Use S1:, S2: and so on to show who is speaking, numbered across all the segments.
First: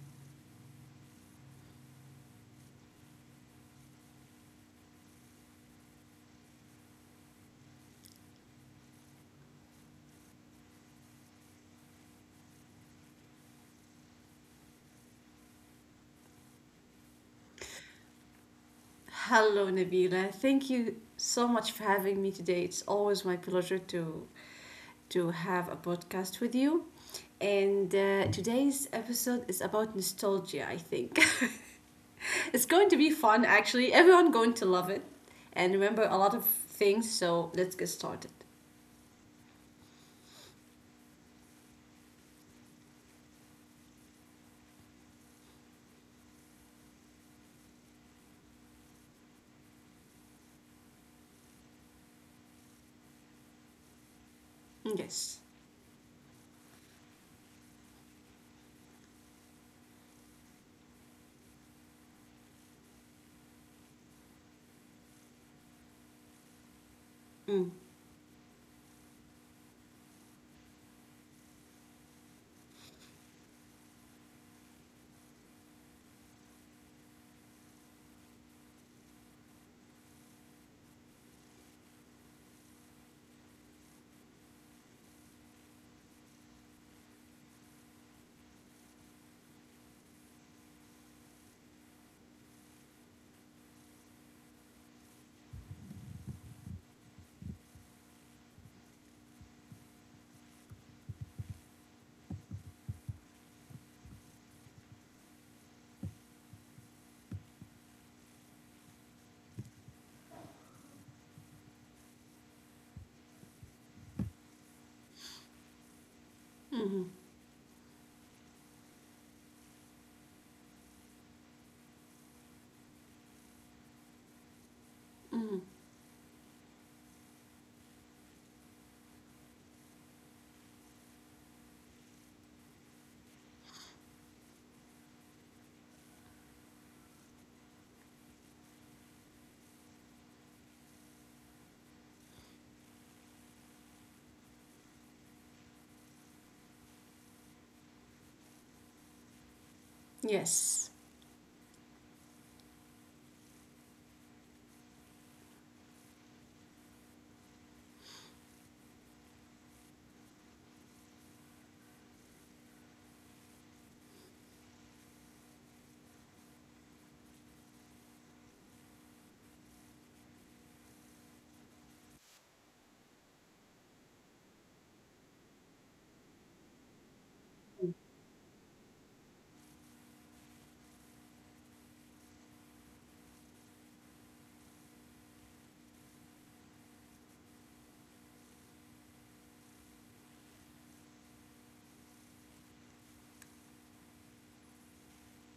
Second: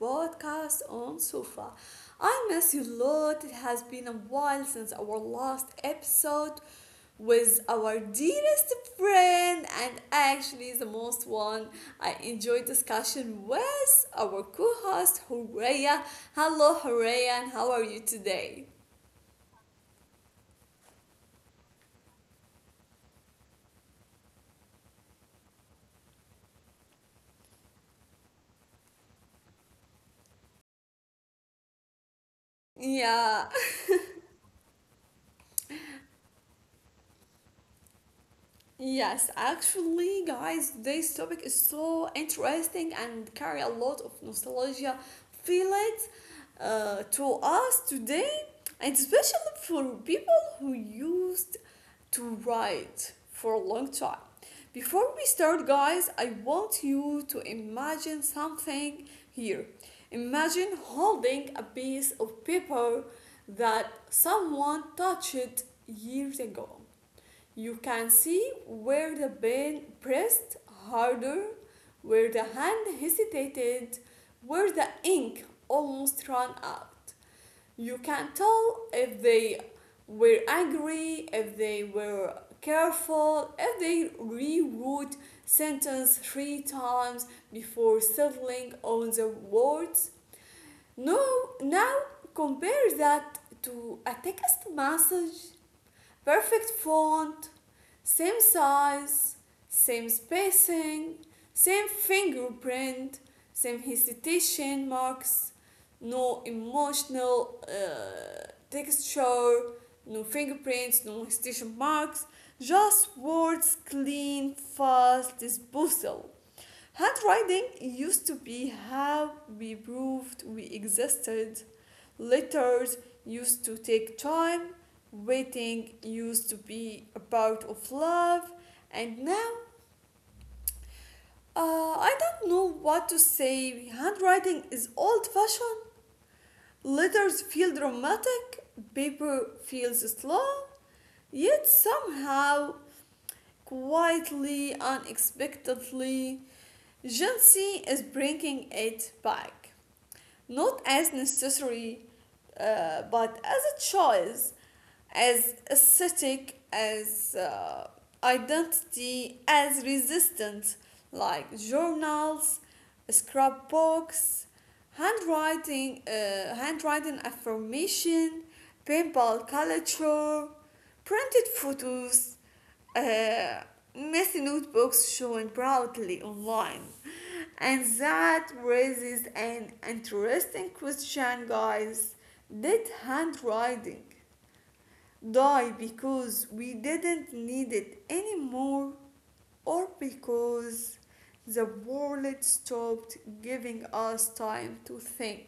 S1: podcast on Sofa. I miss you a lot. It has been a while since our last episode with our dearest friend, and actually, the most one I enjoy discussion with our co host, Horea. Hello, Horea, and how are you today?
S2: Hello, Nabila. Thank you so much for having me today. It's always my pleasure to have a podcast with you. And today's episode is about nostalgia, I think. It's going to be
S1: Yeah.
S2: fun, actually. Everyone going to love it and remember a lot of things. So let's get started.
S1: Yes, actually, guys, this topic is so interesting and carry a lot of nostalgia feelings to us today, and especially for people who used to write for a long time. Before we
S2: Yes.
S1: start, guys, I want you to imagine something here. Imagine holding a piece of paper that someone touched years ago you
S2: Mm.
S1: can see where the pen pressed harder, where the hand hesitated, where the ink almost ran out. You can tell if they were angry, if they were careful, if they rewrote sentence three times before settling on the words. No, now compare that to a text message. Perfect font, same size, same spacing, same fingerprint, same hesitation marks, no emotional texture, no fingerprints, no hesitation marks, just words clean, fast, disposal.
S2: Mm-hmm.
S1: Handwriting used to be how we proved we existed. Letters used to take time.
S2: Mm-hmm.
S1: Waiting used to be a part of love, and now I don't know what to say. Handwriting is old fashioned, letters feel dramatic, paper feels slow, yet somehow, quietly, unexpectedly, Gen Z is bringing it back.
S2: Yes.
S1: Not as necessary but as a choice, as aesthetic, as identity, as resistance, like journals, scrapbooks, handwriting affirmation, paintball culture, printed photos, uh, messy notebooks shown proudly online. And that raises an interesting question, guys. Did handwriting die because we didn't need it anymore, or because the world stopped giving us time to think?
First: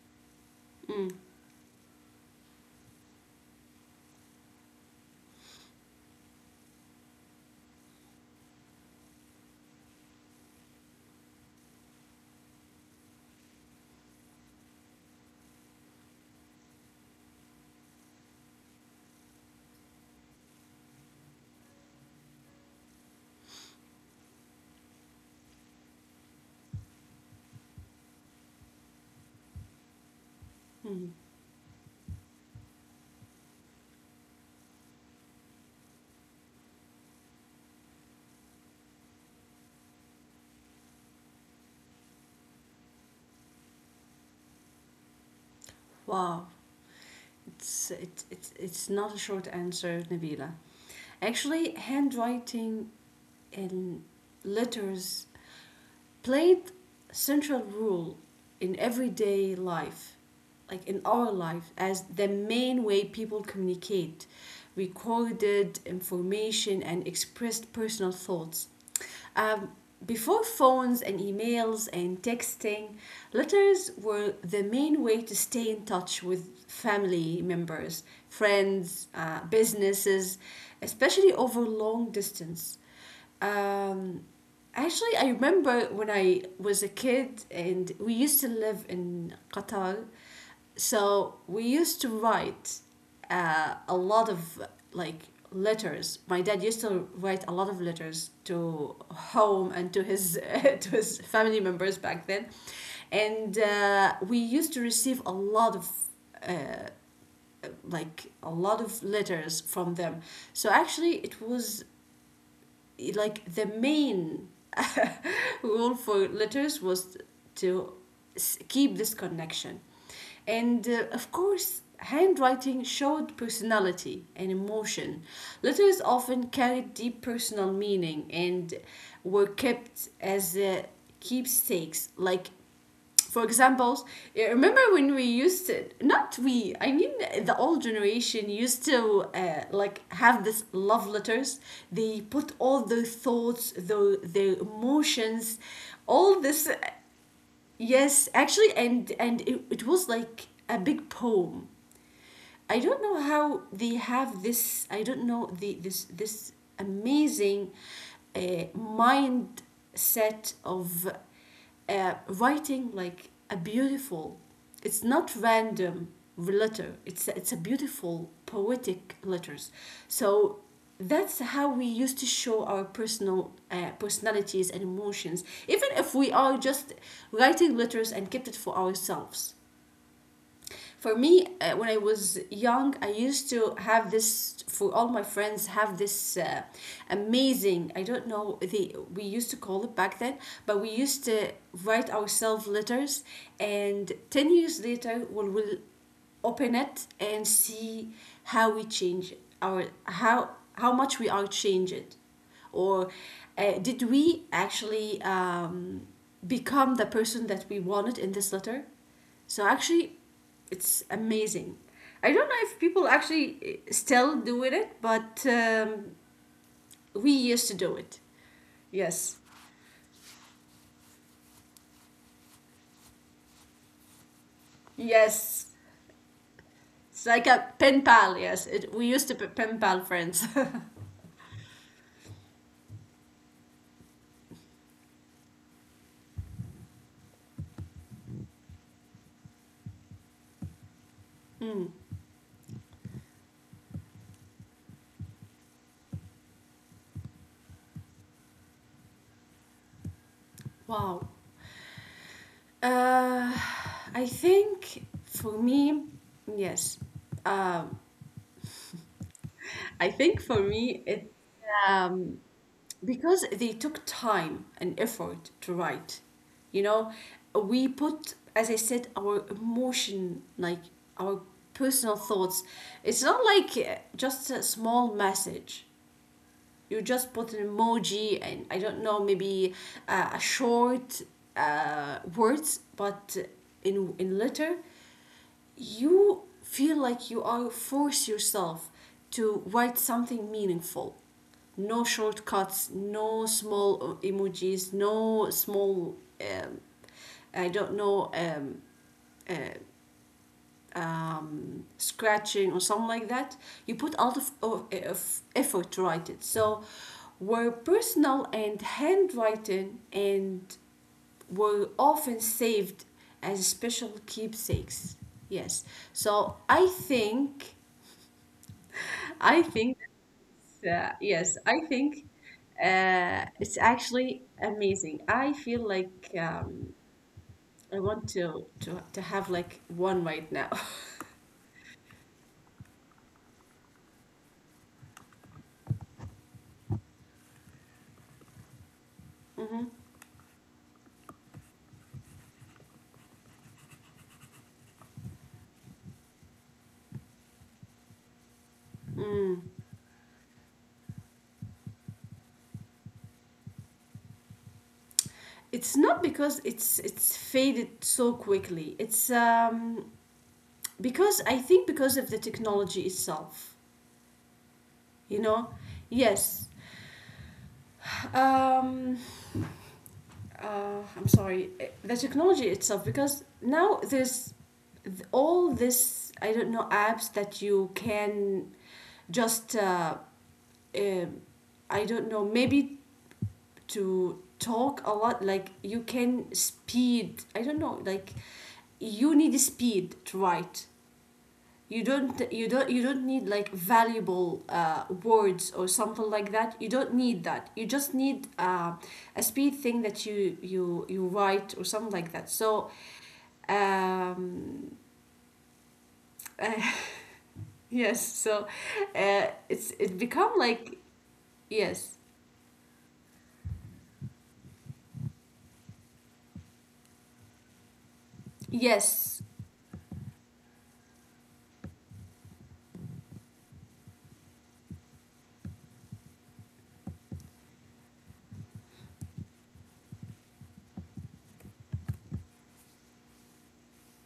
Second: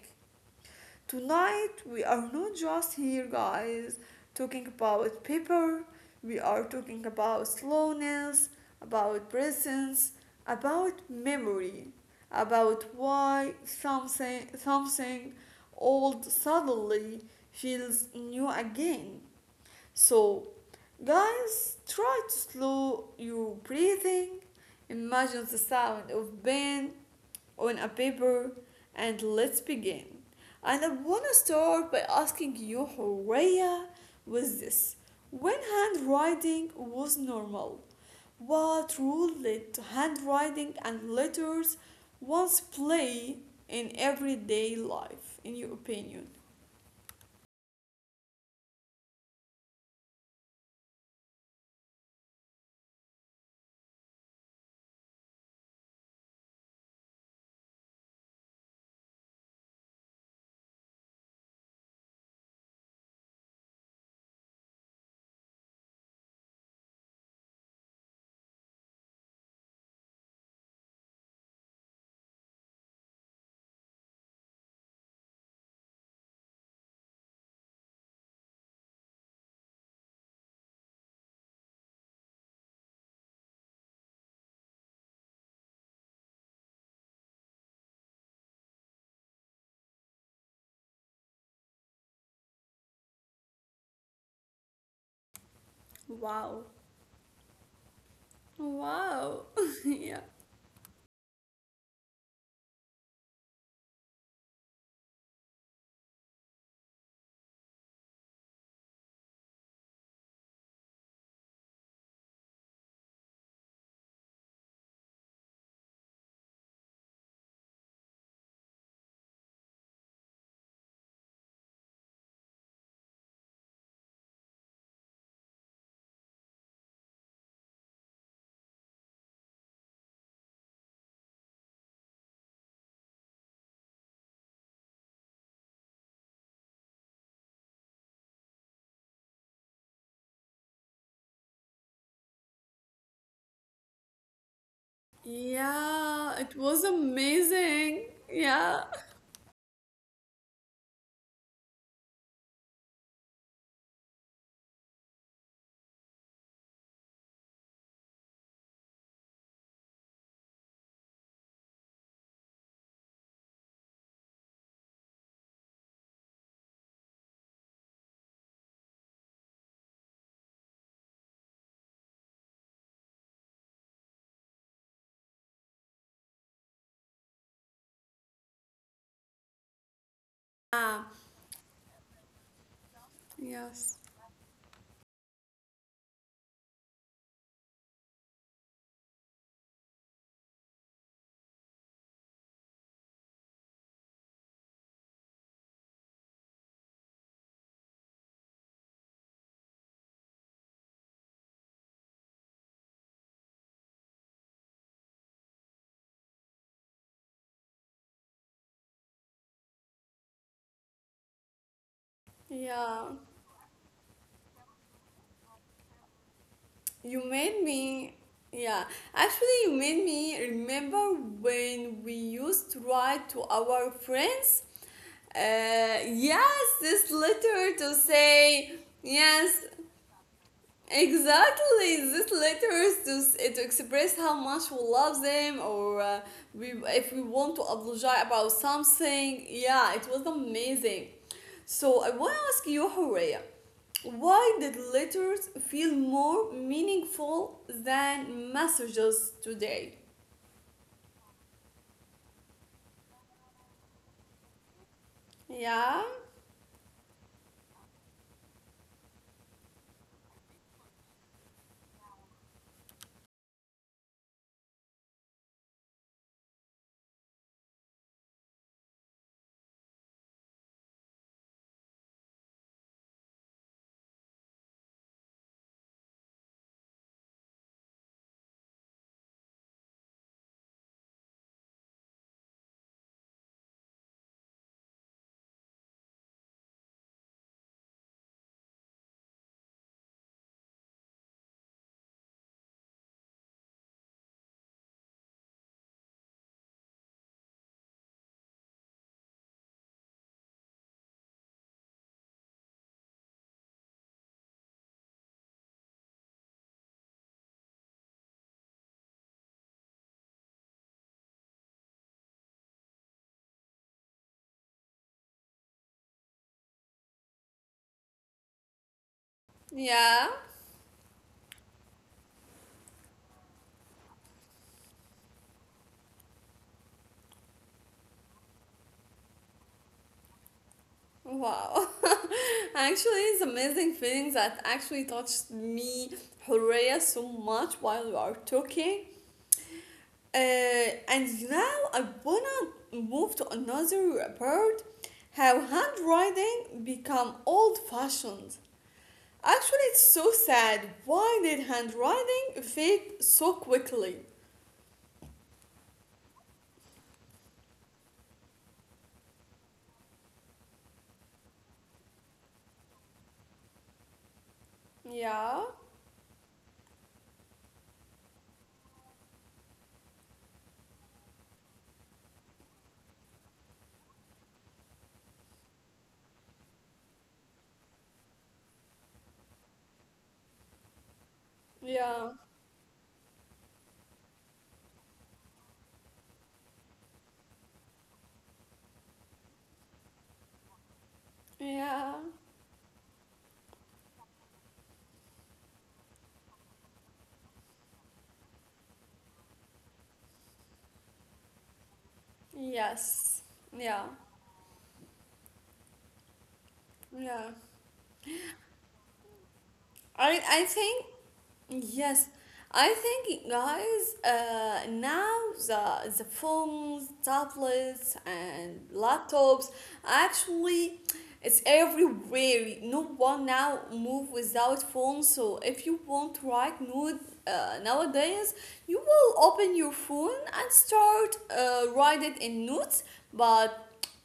S2: Mm.
S1: Tonight we are not just here, guys, talking about paper, we are talking about slowness, about presence, about memory, about why something old suddenly feels new again. So, guys, try to slow your breathing. Imagine the sound of pen on a paper, and let's begin. And I
S2: Mm.
S1: want to start by asking you, Horea, with this. When handwriting was normal, what role did handwriting and letters once play in everyday life, in your opinion?
S2: Wow. It's, it it's not a short answer, Nabila. Actually, handwriting in letters played central role in everyday life, like in our life, as the main way people communicate, recorded information and expressed personal thoughts. um, Before phones and emails and texting, letters were the main way to stay in touch with family members, friends, businesses, especially over long distance. um, Actually, I remember when I was a kid and we used to live in Qatar, so we used to write a lot of like letters. My dad
S1: Wow.
S2: used to write a lot of letters to
S1: Wow.
S2: home and to
S1: Yeah.
S2: his to his family members back then, and we used to receive a lot of uh, like a lot of letters from them. So actually, it was like the main rule for letters was to keep this connection. And of course, handwriting showed personality and emotion. Letters often carried deep personal meaning and were kept as keepsakes, like for example, remember when we used to, not we, I mean the old generation used to like have this love letters. They put all their thoughts, their emotions, all
S1: Yeah, it
S2: this.
S1: was amazing.
S2: Yes, actually,
S1: Yeah.
S2: and it was like a big poem. I don't know how they have this. I don't know the this amazing mindset of writing like a beautiful. It's not random letter. It's a beautiful poetic letters. So that's how we used to show our personal personalities and emotions, even if we are just writing letters and kept it for ourselves. For
S1: Ah,
S2: me, when I was young, I used to
S1: yes.
S2: have this for all my friends have this amazing. I don't know the we used to call it back then, but we used to write ourselves letters, and 10 years later, we will open it and see how we change our how much we are changed or did we actually become the person that we wanted in this letter. So actually it's amazing. I don't know if people
S1: Yeah.
S2: actually still doing it, but
S1: You
S2: we
S1: made
S2: used to do
S1: me.
S2: it.
S1: Yeah.
S2: Yes.
S1: Actually, you made me remember when we used to write to our friends.
S2: Yes.
S1: Yes, this
S2: It's like a
S1: letter to
S2: pen pal. Yes.
S1: say,
S2: It, we used to be
S1: yes.
S2: pen pal friends.
S1: Exactly, these letters to express how much we love them or if we want to apologize about something. Yeah, it was amazing.
S2: Mm.
S1: So I want to ask you, Horea, why did letters feel more meaningful than messages today?
S2: Wow. Uh, I think for me,
S1: Yeah,
S2: yes. Um, I think for me, it um, because they took time and effort to write, you know. We put, as I said, our emotion, like our personal thoughts. It's not like just a small message. You just put an emoji and I don't know, maybe a short words. But in letter you feel like you are force yourself to write something meaningful. No shortcuts, no small emojis, no small um, I don't know, scratching or something like that. You put a lot of effort to write it. So were personal and handwritten and were often saved as special keepsakes. Yes. So I think
S1: yeah,
S2: that's, yes, I think it's actually amazing. I feel like I want to, to have like one right now.
S1: wow. Actually, it's amazing feeling that actually touched me, Horea, so much while we are talking. Uh, and now I wanna move to another part how handwriting become old fashioned.
S2: Mm.
S1: Actually, it's so sad. Why did handwriting fade so quickly?
S2: It's not because it's faded so quickly. It's because I think because of the technology itself. You
S1: Yeah,
S2: know, yes. Um, I'm sorry, the technology itself, because now there's all this, I don't know, apps that you can just, um I don't
S1: yeah,
S2: know, maybe to talk a lot, like you can speed, I don't know, like you need speed to write. you
S1: yeah,
S2: don't you don't you don't need like valuable words or something like that. You don't need that. You just need a speed thing that you write or something like that. So
S1: yes, yeah,
S2: um,
S1: yeah.
S2: yes. So it's it
S1: I,
S2: become
S1: I
S2: like
S1: think.
S2: yes.
S1: Yes, I think, guys, now the phones, tablets, and
S2: yes
S1: laptops actually it's everywhere. No one now move without phone. So if you want to write note nowadays, you will open your phone and start write it in notes. But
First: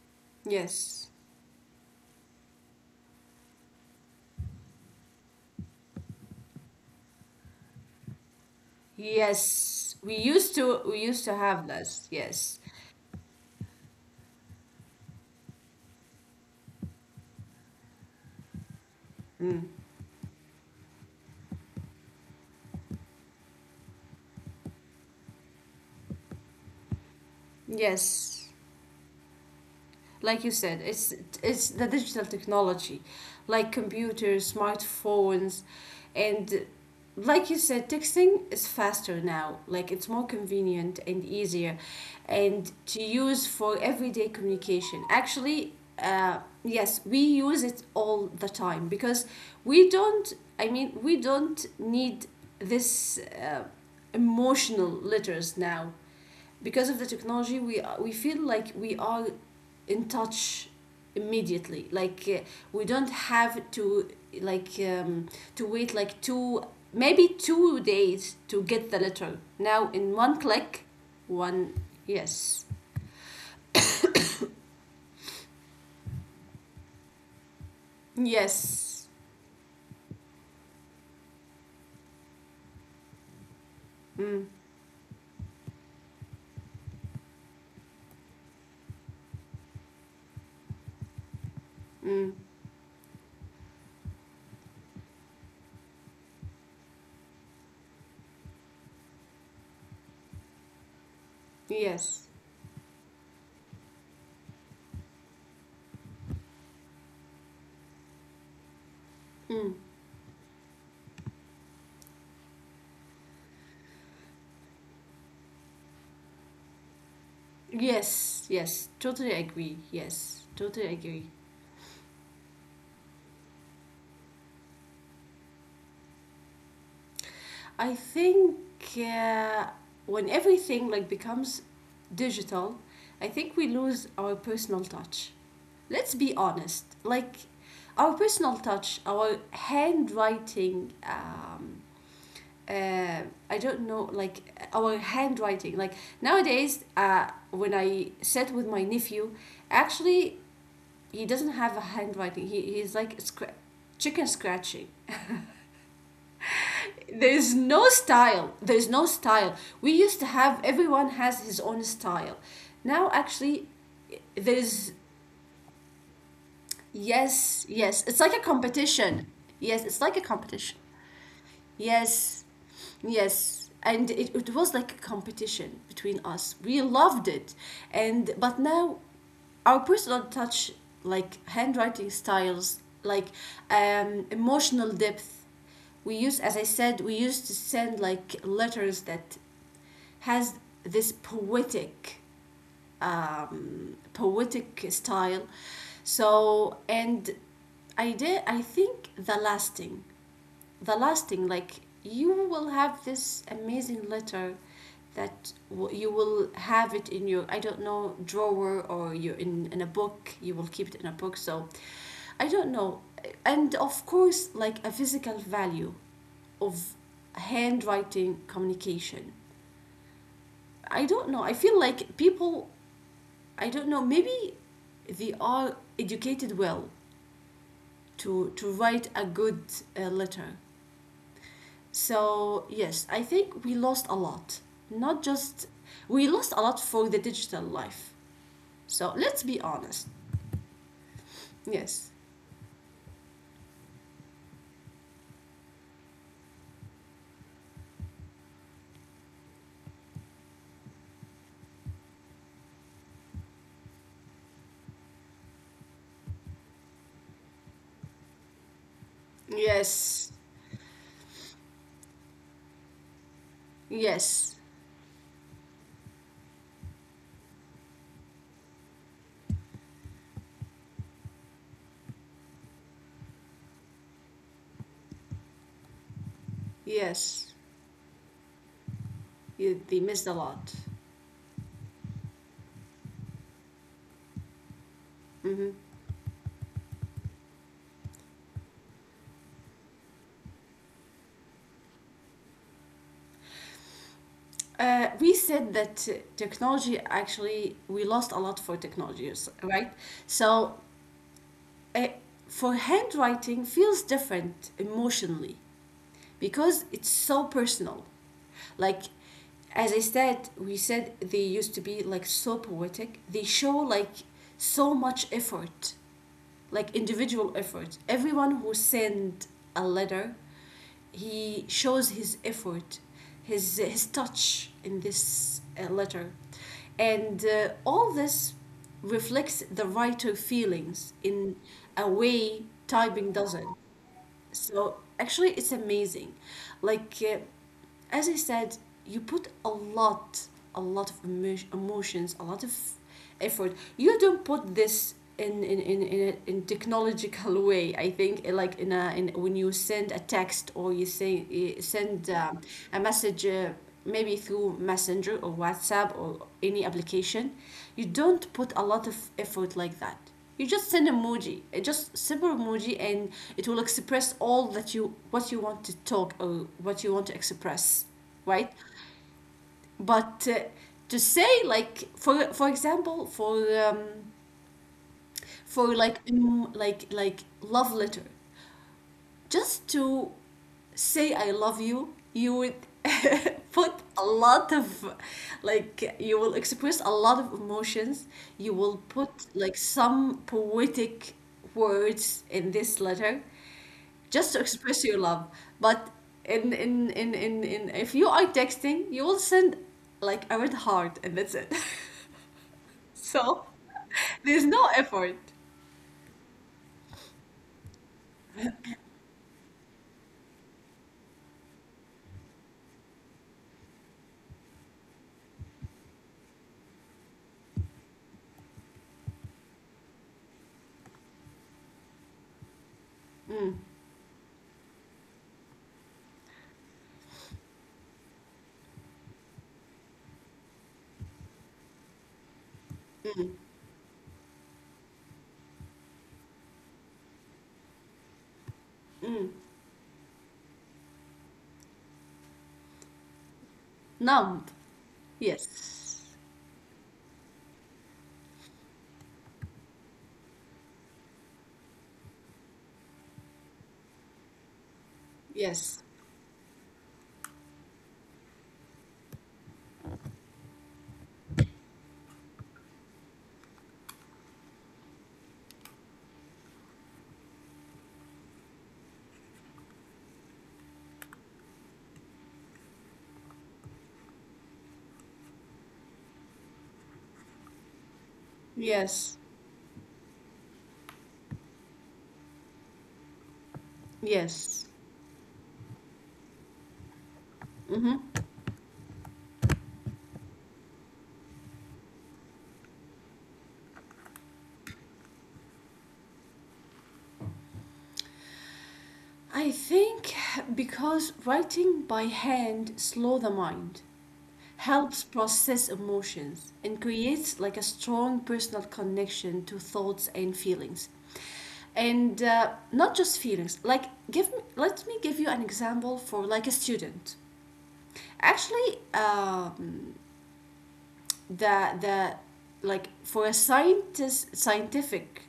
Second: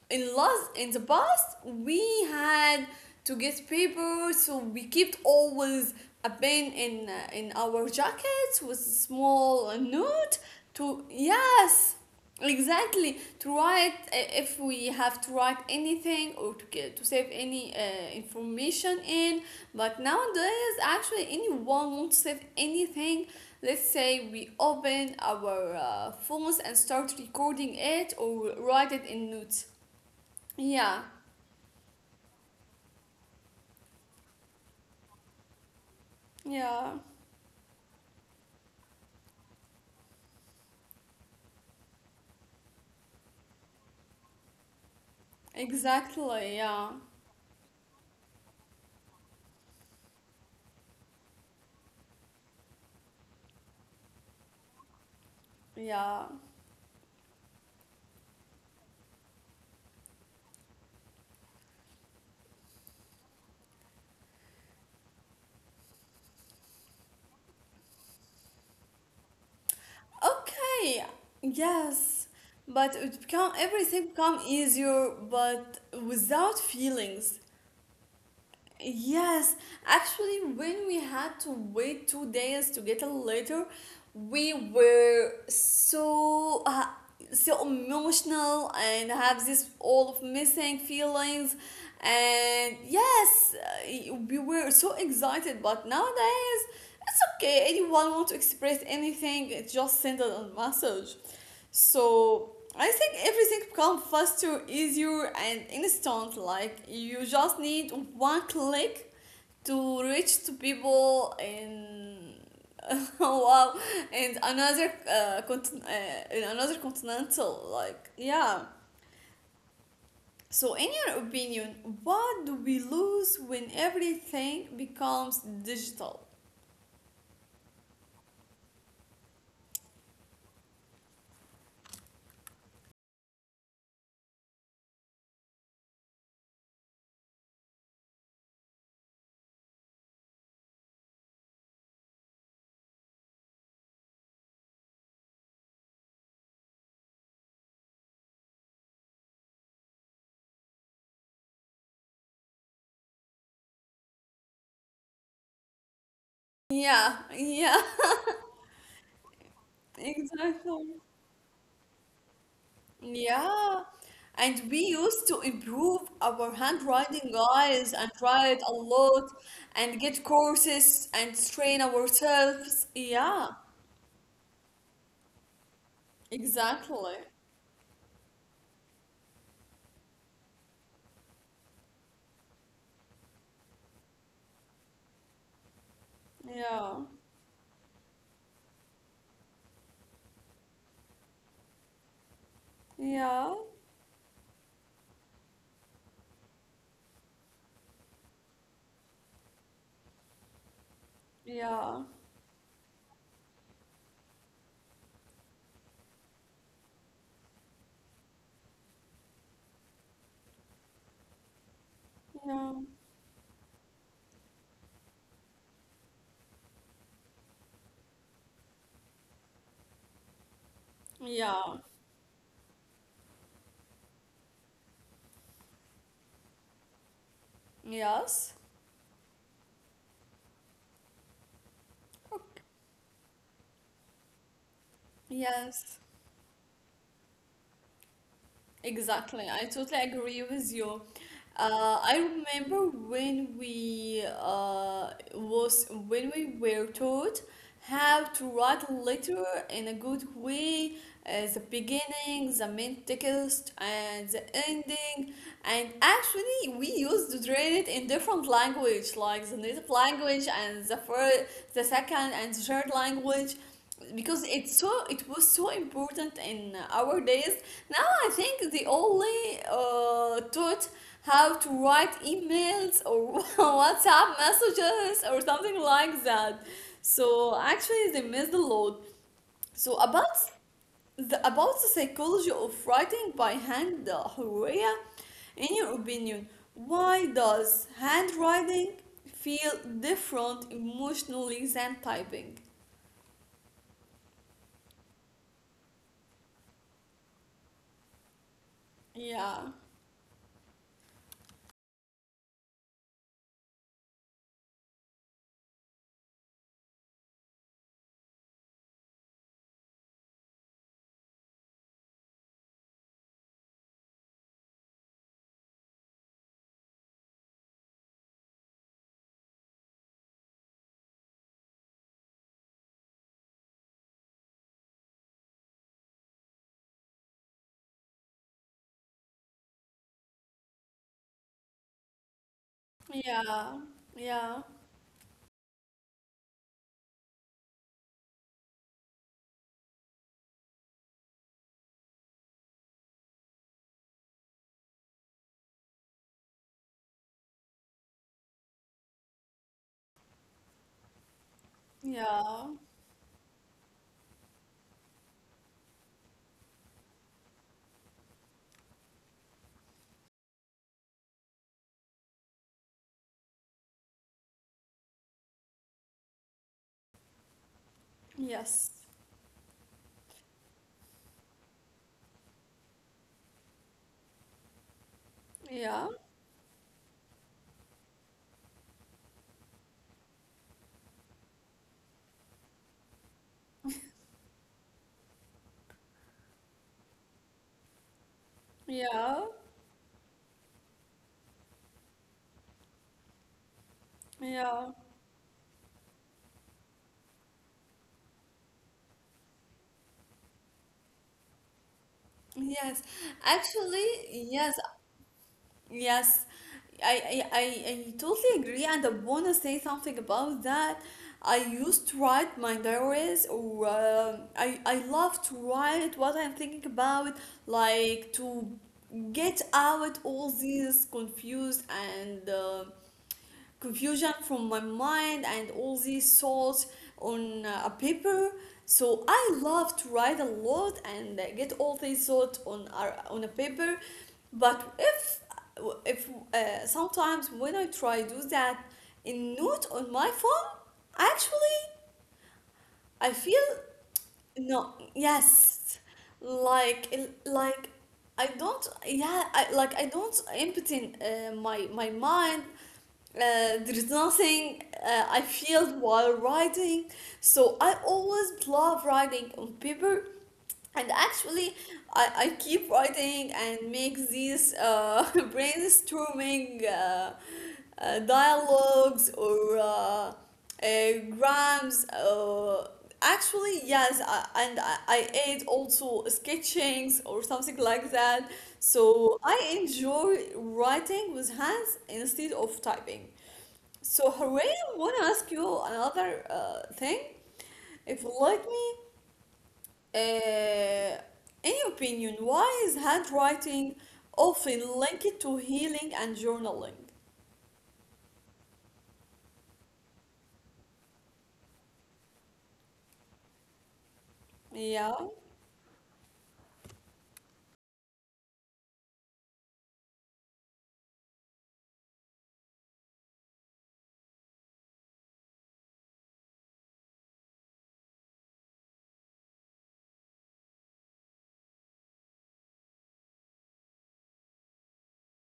S1: in the
S2: yes
S1: past, we had to get paper, so we kept always a pin in our jackets with a small
S2: yes.
S1: note
S2: We
S1: to,
S2: used to have
S1: yes,
S2: this. Yes.
S1: exactly, to write if we have to write anything or to save any information in
S2: Mm.
S1: but nowadays actually anyone wants not save anything, let's say we open our phones and start recording it
S2: Yes.
S1: or write it in notes.
S2: Like you said,
S1: Yeah,
S2: it's the digital technology, like computers, smartphones, and
S1: yeah,
S2: like you said, texting is faster now, like it's more convenient and easier and to use for everyday communication actually. uh,
S1: exactly, yeah,
S2: yes, we use it all the time because we don't, I mean, we don't need this emotional letters now,
S1: yeah.
S2: because of the technology we are, we feel like we are in touch immediately, like we don't have to like to wait like two days to get the letter now in one click.
S1: Okay,
S2: One.
S1: yes,
S2: Yes.
S1: but it become everything become easier, but without feelings.
S2: Yes.
S1: Yes, actually, when we had to wait 2 days to get a letter,
S2: Mm,
S1: we were so emotional and have this all of missing feelings,
S2: mm,
S1: and yes, we were so excited. But nowadays, it's okay. Anyone want to express anything, just send it a message.
S2: yes,
S1: So I think everything becomes faster, easier, and instant. Like you just need one click
S2: mm,
S1: to reach to people in wow, and another in another continental. Like
S2: yes.
S1: yeah.
S2: Yes, totally agree. Yes,
S1: So
S2: totally
S1: in your
S2: agree.
S1: opinion, what do we lose when everything becomes digital?
S2: I think uh, when everything like becomes digital, I think we lose our personal touch. Let's be honest. Like our personal touch, our handwriting. Uh, I don't know, like our handwriting. Like nowadays, when I sit with my nephew, actually he doesn't have a handwriting. He he's like scra- chicken scratching.
S1: Yeah, yeah,
S2: There's no style. We used to have
S1: exactly.
S2: everyone has his own style. Now actually
S1: Yeah, and we
S2: there's
S1: used to improve our handwriting,
S2: yes.
S1: guys,
S2: Yes,
S1: and
S2: it's like a
S1: write a
S2: competition.
S1: lot
S2: Yes, it's
S1: and
S2: like a
S1: get
S2: competition.
S1: courses and train
S2: Yes,
S1: ourselves. Yeah,
S2: yes, and it was like a competition between us. We
S1: exactly.
S2: loved it. And but now our personal touch, like handwriting styles, like emotional depth, we used, as I said,
S1: Yeah,
S2: we used to send like letters that has this poetic
S1: yeah,
S2: poetic style. So and I think the lasting, the lasting like,
S1: yeah,
S2: you will have this amazing letter that you will have it in your, I don't know, drawer or you in a book. You will keep it in a book. So I don't
S1: yeah,
S2: know. And of course, like a physical value of handwriting communication. I don't know. I feel
S1: yeah,
S2: like people, I don't know, maybe they are educated well
S1: yes.
S2: to write a good letter.
S1: Okay.
S2: So yes, I think we lost a lot. Not just,
S1: Yes.
S2: we lost a lot for the digital life. So let's
S1: Exactly,
S2: be
S1: I
S2: honest.
S1: totally agree with you.
S2: Yes.
S1: I remember when we was when we were taught how to write a letter in a good way, the beginning, the main text, and the ending. And actually, we used to read it in different language, like the native
S2: Yes.
S1: language and the first, the second, and the third language, because
S2: Yes.
S1: it was so important in our days. I think they only taught how to write emails or WhatsApp messages or something like that.
S2: Yes.
S1: So actually, they missed a lot.
S2: Yeah,
S1: So
S2: they missed
S1: about
S2: a lot.
S1: the about the psychology of writing by hand, Horea,
S2: Hmm.
S1: in your opinion, why does handwriting feel different emotionally than typing?
S2: We said that technology actually, we lost a lot for technologies,
S1: Yeah,
S2: right? So eh, for handwriting feels different emotionally because it's so personal. Like, as I said, we said they used to be like so poetic. They show like so much effort, like individual efforts. Everyone who sent a letter, he shows his effort, his touch in this letter, and all this reflects the writer feelings in a way typing doesn't.
S1: yeah, yeah,
S2: So actually, it's amazing. Like, as I said, you put a lot of emo- emotions, a lot of effort. You don't put this in technological way. I think like in a in when you send a text or you say you send
S1: yeah,
S2: a message. Maybe through messenger or whatsapp or any application, you don't put a lot of effort like that. You just send emoji, just simple emoji, and it will express all that you what you want to talk or what you want to express, right?
S1: yes,
S2: But to say like for example um, for
S1: yeah,
S2: like like love letter, just to say I love you, you would put a lot of like you will express a lot of emotions. You will put
S1: yeah.
S2: like some poetic words in this letter just to
S1: Yeah,
S2: express your love. But in if you are texting, you will send like a red heart and that's it.
S1: yes.
S2: So
S1: Actually,
S2: there's
S1: yes,
S2: no effort.
S1: yes. I, I, I, I totally agree, and I want to say something about that. I used to write my diaries, or I love to write what I'm thinking about, like to get out all these confused and
S2: Mm,
S1: confusion from my mind and all these thoughts on a paper. So I love to write a lot and get all these thoughts on a
S2: mm,
S1: paper. But if sometimes when I try do that
S2: mm.
S1: in note on my phone, actually I feel.
S2: Numb.
S1: No, yes,
S2: Yes.
S1: like, like I don't. Yeah, like I don't empty my mind, there is nothing I feel
S2: Yes.
S1: while riding, so I always love riding on paper and actually, I keep writing and make these brainstorming dialogues or grams. Actually, yes, and I add also sketchings or something like that.
S2: Yes.
S1: So I enjoy writing with hands instead of typing. So, Hooray,
S2: Yes.
S1: I want to ask you another thing. If you
S2: Hmm.
S1: like me, uh, in your opinion, why is handwriting often linked to healing and journaling?
S2: I think because writing by hand slow the mind, helps
S1: Yeah,
S2: process emotions and creates like a strong personal connection to thoughts and feelings. And not just feelings like give me, let me give you an example for like a student. Actually the like for a scientist scientific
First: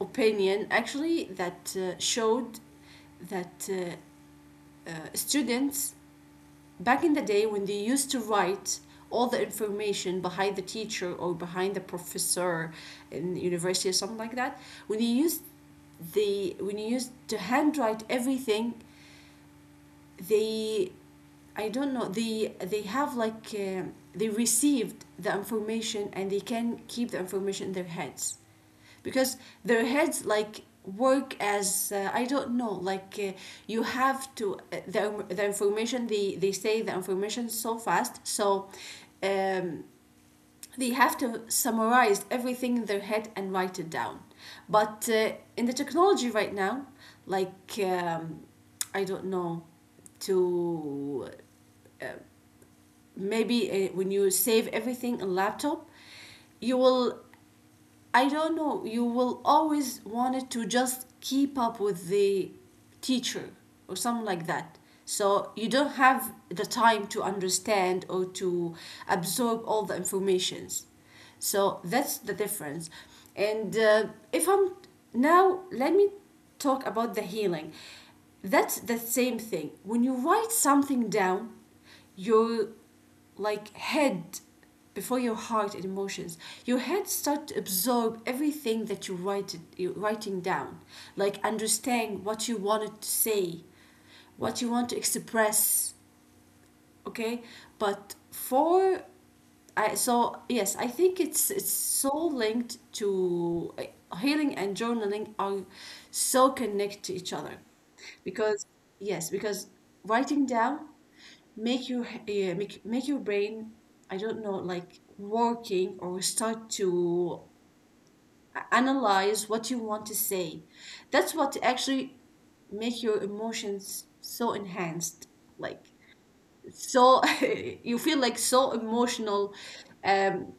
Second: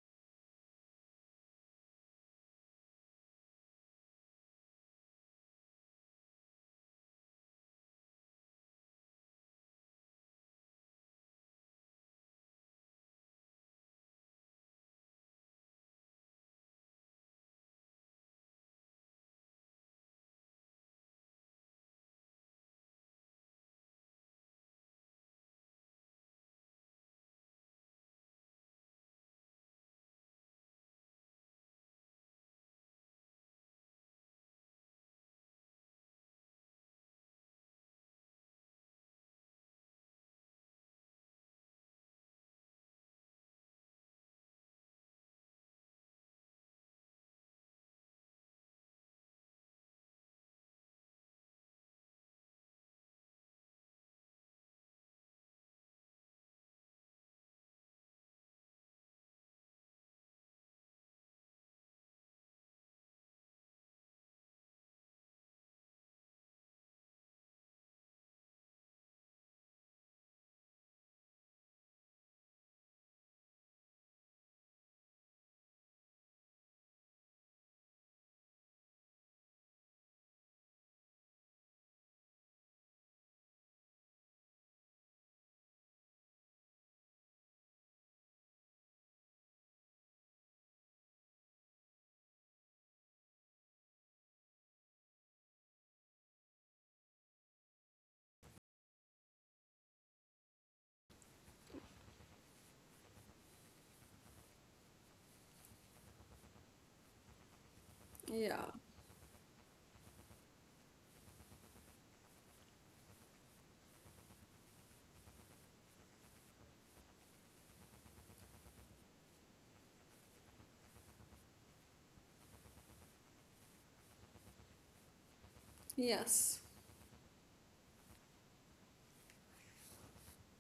S2: opinion actually that showed that students back in the day when they used to write all the information behind the teacher or behind the professor in the university or something like that, when you used the when you used to handwrite everything, they, I don't know, they have like they received the information and they can keep the information in their heads, because their heads like work as I don't know, like you have to the information they say the information so fast. So um, they have to summarize everything in their head and write it down. But in the technology right now, like I don't know, to maybe when you save everything in laptop, you will, I don't know. You will always wanted to just keep up with the teacher or something like that. So you don't have the time to understand or to absorb all the informations. So that's the difference. And if I'm now, let me talk about the healing. That's the same thing. When you write something down, you're like head before your heart and emotions, your head start to absorb everything that you're writing down, like understand what you wanted to say, what you want to express. Okay. but for so yes, I think it's so linked to healing, and journaling are so connected to each other, because
S1: yeah,
S2: yes, because writing down make your make your brain, I don't know, like working or start to analyze what you want to say. That's what actually make your emotions so enhanced, like,
S1: yes,
S2: so you feel like so emotional. Um,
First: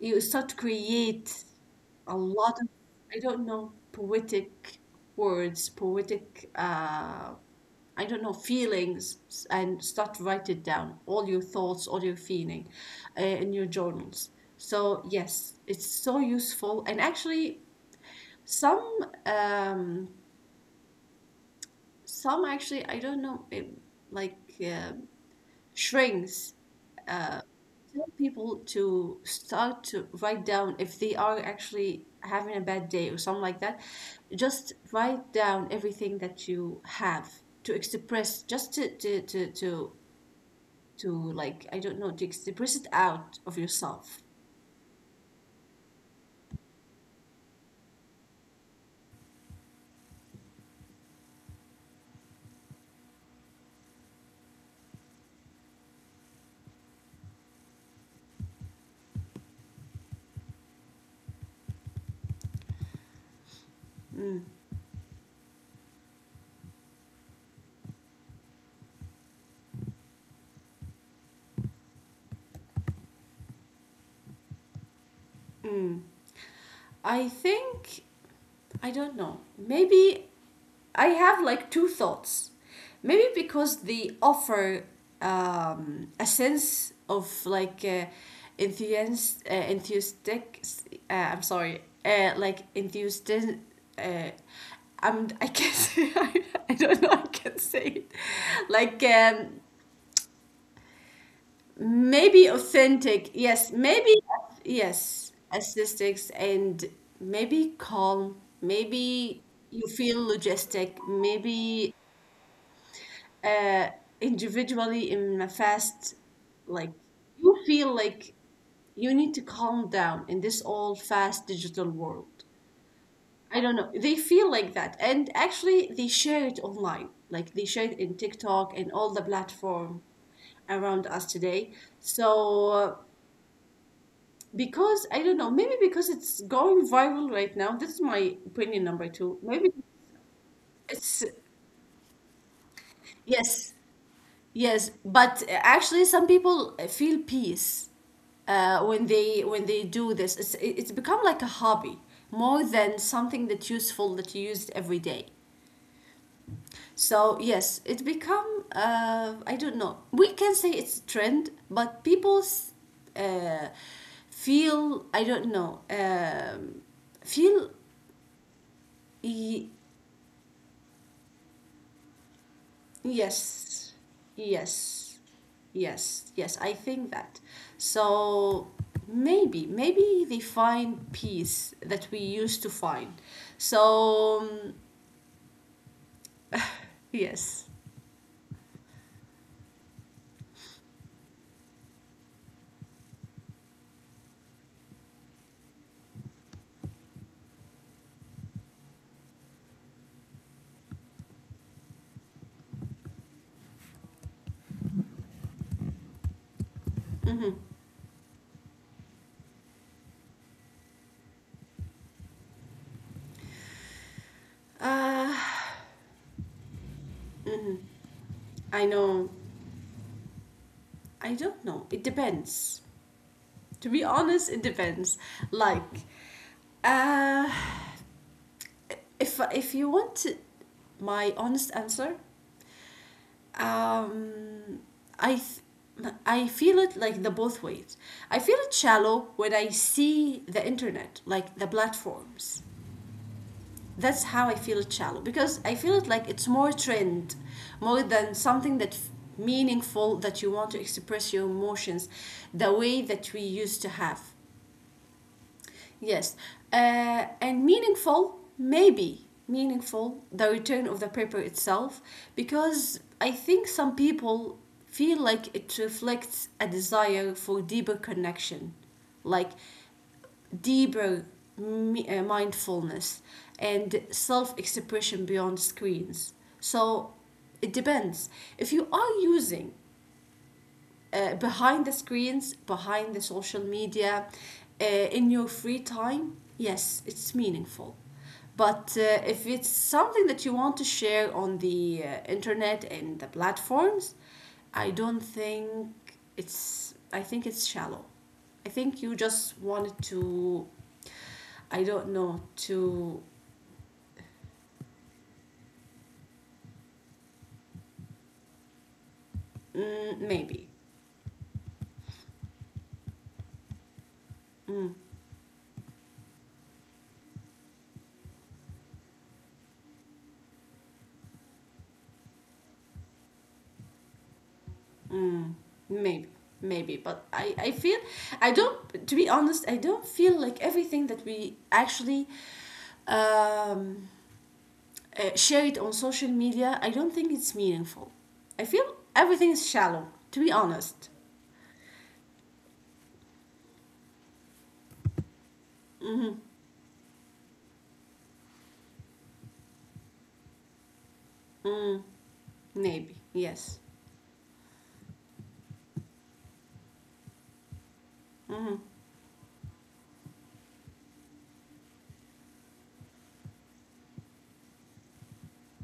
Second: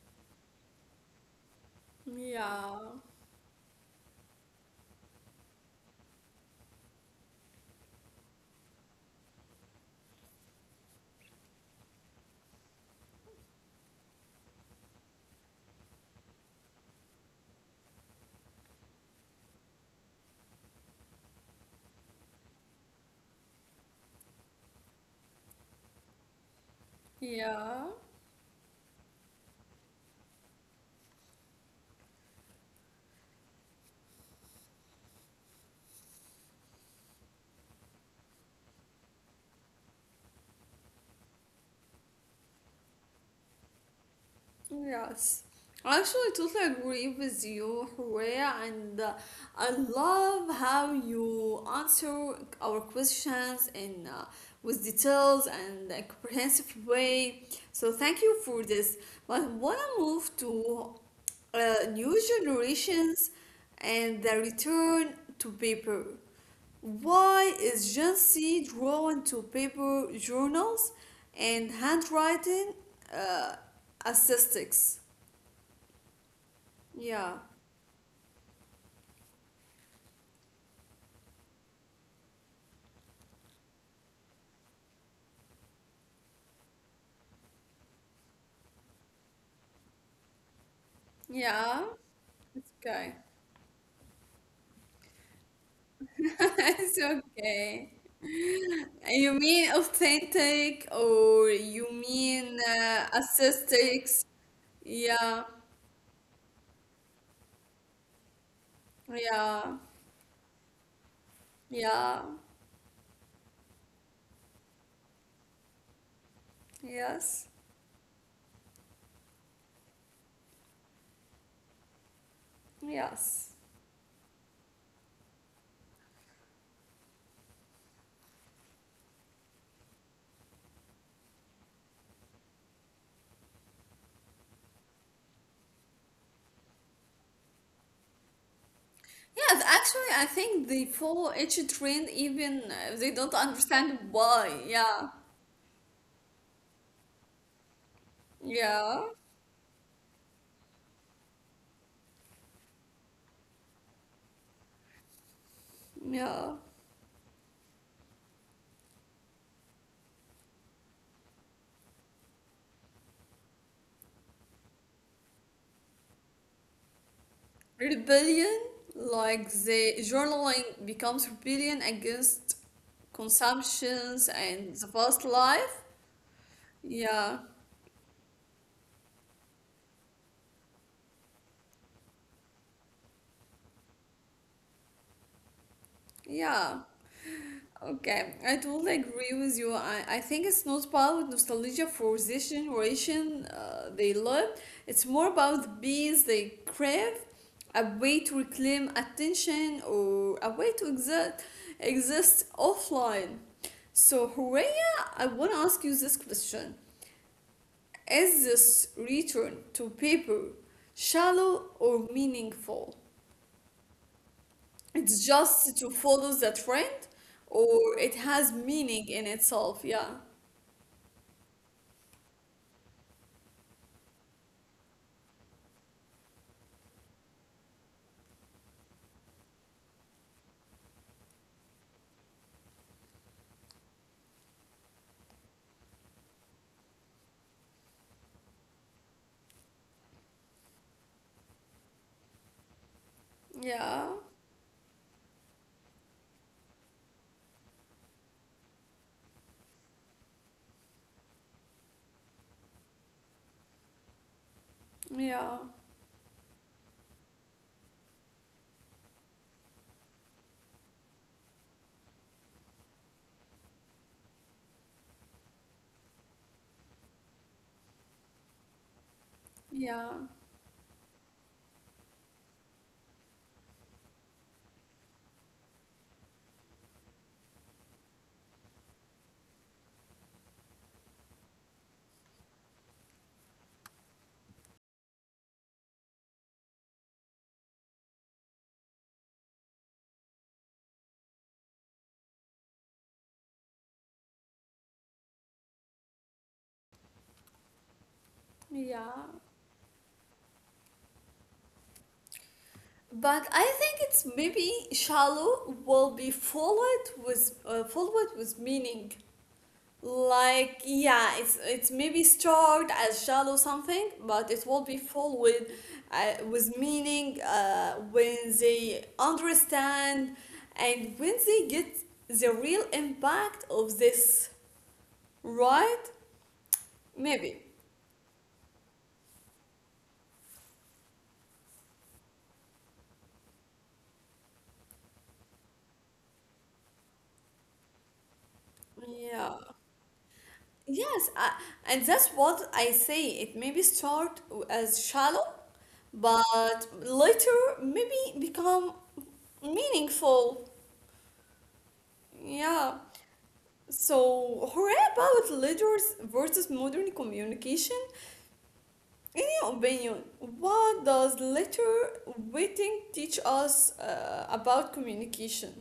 S2: you start to create a lot of,
S1: yeah,
S2: I don't know, poetic words, poetic, I don't know, feelings, and start to write it down, all your thoughts, all your feeling, in your journals. So yes, it's so useful. And actually, some, um, some actually, I don't know, it, like uh, shrinks uh,
S1: yeah.
S2: tell people to start to write down if they are actually having a bad day or something like that. Just write down everything that you have to express, just to like, I don't know, to express it out of yourself.
S1: Yes. Actually, I totally agree with you, Horea, and I love how you answer our questions in with details and a comprehensive way. So thank you for this. But wanna move to new generations and
S2: Mm.
S1: the return to paper. Why is Gen Z drawn to paper journals and handwriting uh, aesthetics?
S2: I
S1: Yeah,
S2: think, I don't know. Maybe I have like two thoughts. Maybe because they offer a sense of like enthusiastic. I'm
S1: yeah,
S2: sorry, like
S1: it's okay.
S2: enthusiastic. Uh, I can't say. I
S1: It's
S2: don't know. I can't say
S1: okay.
S2: it. Like
S1: You
S2: um,
S1: mean authentic or you
S2: maybe
S1: mean
S2: authentic, yes, maybe.
S1: aesthetics?
S2: Yes,
S1: Yeah,
S2: aesthetics, and maybe calm, maybe.
S1: yeah,
S2: You feel logistic, maybe,
S1: yeah,
S2: uh individually in a fast, like,
S1: yes,
S2: you feel like you need to calm down in this all fast digital world.
S1: yes.
S2: I don't know, they feel like that, and actually they share it online, like they share it in TikTok and all the platform around us today. So because I don't know, maybe because it's going viral right now. This is my opinion number two.
S1: Yes,
S2: Maybe
S1: actually, I think the
S2: it's
S1: 4-H trend even they don't
S2: Yes,
S1: understand why.
S2: yes,
S1: Yeah,
S2: but actually, some people feel peace
S1: yeah,
S2: when they do this. It's become like a hobby, more than something that's useful that you use every day.
S1: yeah.
S2: So yes, it become I don't know. We can say it's a trend, but people s- uh, feel I don't know. Feel
S1: Rebellion, like the journaling becomes rebellion against
S2: Yes,
S1: consumptions and the
S2: yes,
S1: fast life.
S2: yes, yes, I think that.
S1: Yeah,
S2: So maybe, maybe they find peace that we used to find. So,
S1: yeah.
S2: yes.
S1: Okay, I totally agree with you. I think it's not about nostalgia for this generation they love. It's more about the bees they crave, a way to reclaim attention or a way to exist offline. So, Horea, I want to ask you this question.
S2: Mm-hmm.
S1: Is this return to paper shallow or meaningful? It's
S2: Uh,
S1: just to follow the trend
S2: hmm
S1: or it has
S2: I
S1: meaning
S2: know.
S1: in itself, yeah.
S2: I don't know. It depends. To be honest, it depends. Like, uh, if you want my honest answer, um I feel it like the both ways. I feel it shallow when I see the internet, like the platforms.
S1: Yeah,
S2: That's how I feel it shallow, because I feel it like it's more trend, more than something that meaningful that you want to express your emotions the way that we used to have.
S1: yeah,
S2: Yes. And meaningful, maybe meaningful, the return of the paper itself, because I think some people feel like it reflects a desire for deeper connection, like
S1: yeah,
S2: deeper mindfulness and self expression beyond screens. So it depends. If you are using, behind the screens, behind the social media, in your free time, yes, it's meaningful. But if it's something that you want to share on the internet and the platforms, I don't think it's. I think it's shallow. I think you
S1: yeah.
S2: just wanted to. I don't know to.
S1: But I think it's maybe shallow will be followed with meaning.
S2: Mm, maybe.
S1: Like yeah, it's maybe start as shallow something, but it will be followed with meaning when they understand and when they get the real impact of this, right?
S2: Maybe, maybe, but I
S1: Maybe.
S2: feel, I don't. To be honest, I don't feel like everything that we actually um, share it on social media. I don't think it's meaningful. I feel everything is
S1: Yeah.
S2: shallow. To be honest.
S1: Yes, and that's what I say. It maybe start as shallow,
S2: Mm-hmm.
S1: but later maybe become meaningful.
S2: Mm,
S1: Yeah.
S2: maybe, yes.
S1: So, hooray about letters versus modern communication.
S2: Mm-hmm.
S1: In your opinion, what does letter writing teach us about communication?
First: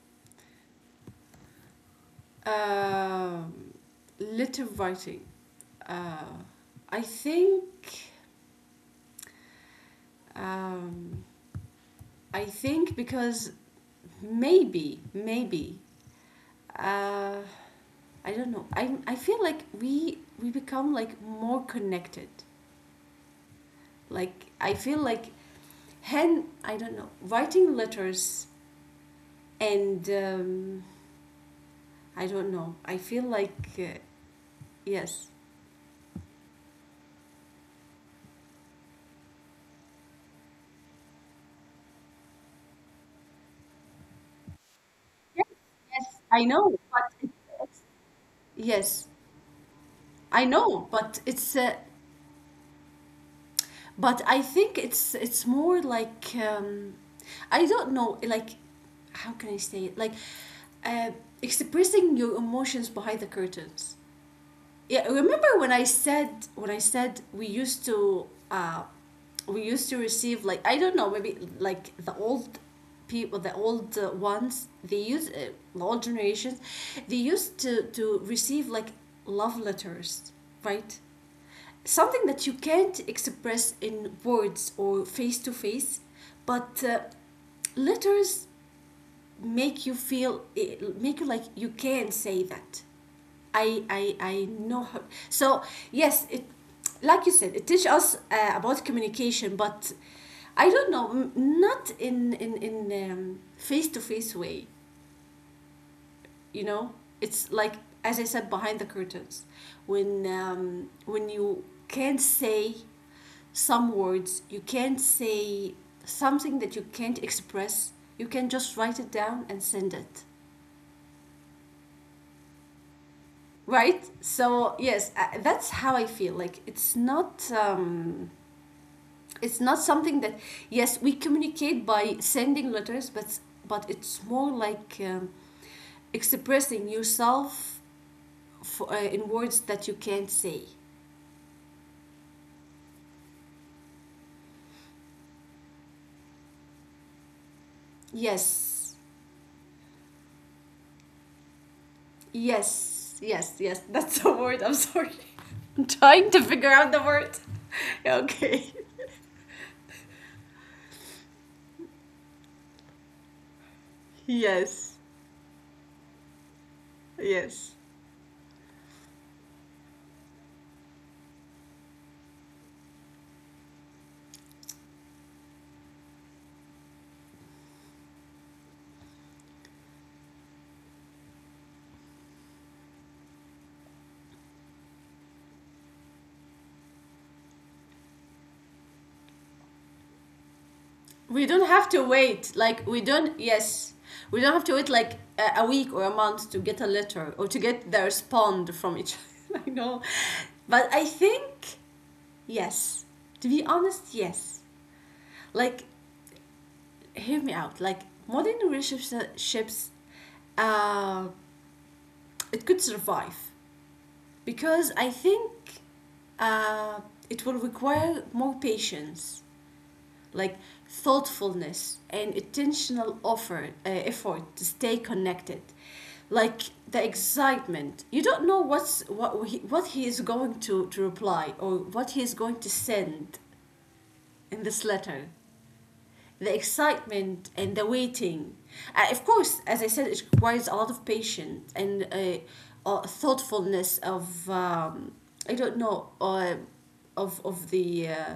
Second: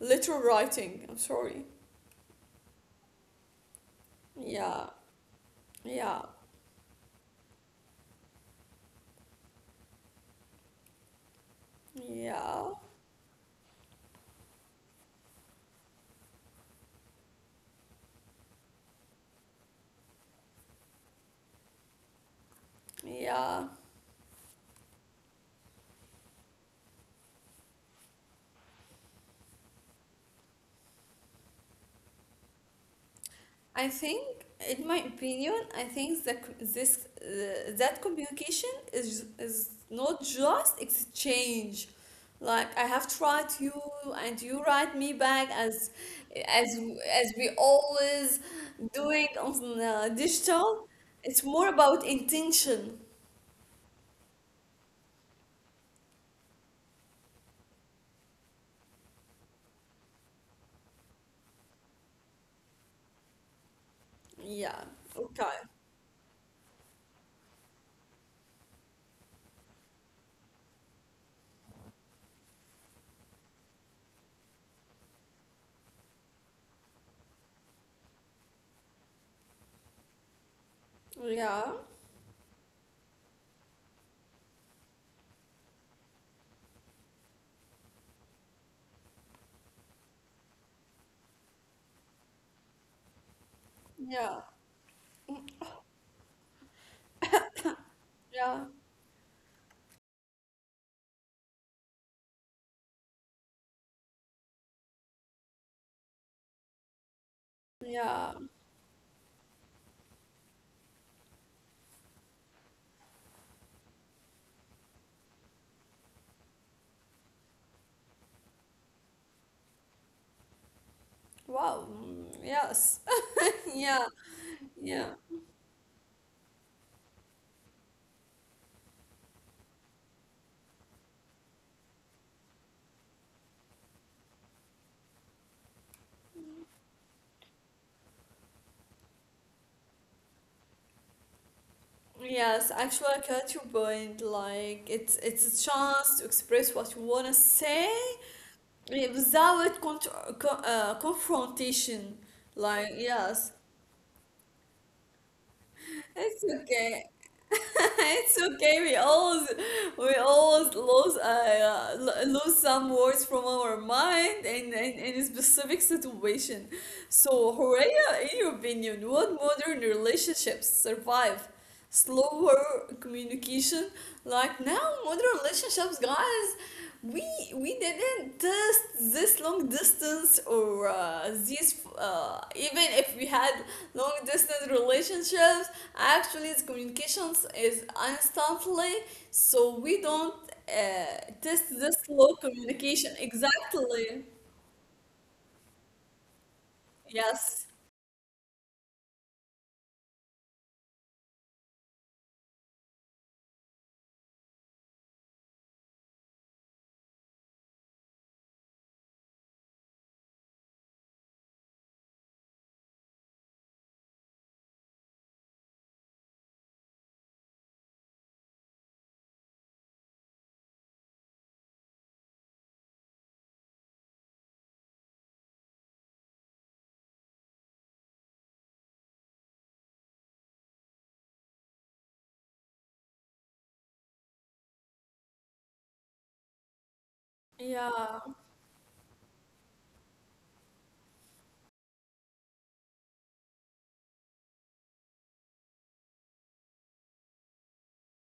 S1: Letter writing, I'm sorry.
S2: Um Letter
S1: Yeah,
S2: writing.
S1: yeah,
S2: Uh, I think. Um, I
S1: yeah,
S2: think because maybe, maybe. Uh, I don't know. I feel like we become like more connected.
S1: yeah.
S2: Like, I feel like hand I don't know, writing letters, and I don't know. I feel like
S1: I think, in my
S2: yes,
S1: opinion, I think that c- this that communication is not just exchange. Like I have to write you, and you write me
S2: yes,
S1: back,
S2: yes, I
S1: as
S2: know, but
S1: as
S2: it's,
S1: we
S2: it's
S1: always
S2: Yes,
S1: doing on
S2: I know,
S1: digital.
S2: but
S1: It's
S2: it's
S1: more about intention.
S2: but I think it's more like, I don't know, like, how can I say it, like, uh, expressing your emotions behind the curtains.
S1: Yeah.
S2: Yeah, remember
S1: Okay.
S2: when I said, when I said we used to uh we used to receive, like, I don't know, maybe like the old people, the old ones they use, the old generations, they used to receive, like, love letters, right?
S1: Yeah.
S2: Something that you can't express in words or face to face, but letters make you feel it, make you like you can say that I I
S1: Yeah.
S2: I know how. So yes, it, like you said, it teach us
S1: Yeah.
S2: about communication, but I don't know, not in face to face way. You know, it's like, as I
S1: Yeah.
S2: said, behind the curtains. When when you can't say some words, you can't say something that you can't express. You can just write it down and send it,
S1: Wow. Mm, yes.
S2: right?
S1: Yeah.
S2: So yes,
S1: Yeah.
S2: that's how I feel like it's not something that. Yes, we communicate by sending letters, but it's more like, expressing yourself, in words that you can't say.
S1: Yes, actually, I catch your point. Like, it's a chance to express what you wanna say
S2: Yes,
S1: without confrontation. Like,
S2: yes, yes,
S1: yes,
S2: yes, that's the word, I'm sorry. I'm trying to
S1: it's
S2: figure out the
S1: okay.
S2: word.
S1: It's
S2: Okay,
S1: okay. We always lose some words from our mind in, in,
S2: yes,
S1: in a specific situation. So,
S2: yes.
S1: Horea, in your opinion, what modern relationships survive slower communication? Like now, modern relationships, guys, we we didn't test this long distance or these even if we had long distance relationships. Actually, the communications is instantly, so we don't uh,
S2: We
S1: test
S2: don't have
S1: this
S2: to
S1: low
S2: wait. Like, we
S1: communication
S2: don't. Yes,
S1: exactly.
S2: we don't have to wait like a week or a month to get a letter or to
S1: Yes.
S2: get the response from each other. I know, but I think yes. To be honest, yes. Like, hear me out. Like, modern relationships, uh, it could survive because I think uh, it will require more patience, like thoughtfulness and intentional offer effort to stay connected. Like, the excitement, you don't know what he is going to reply, or what he is going to send in this letter. The excitement and the
S1: Yeah.
S2: waiting. Of course, as I said, it requires a lot of patience and thoughtfulness of, I don't know, of of the uh,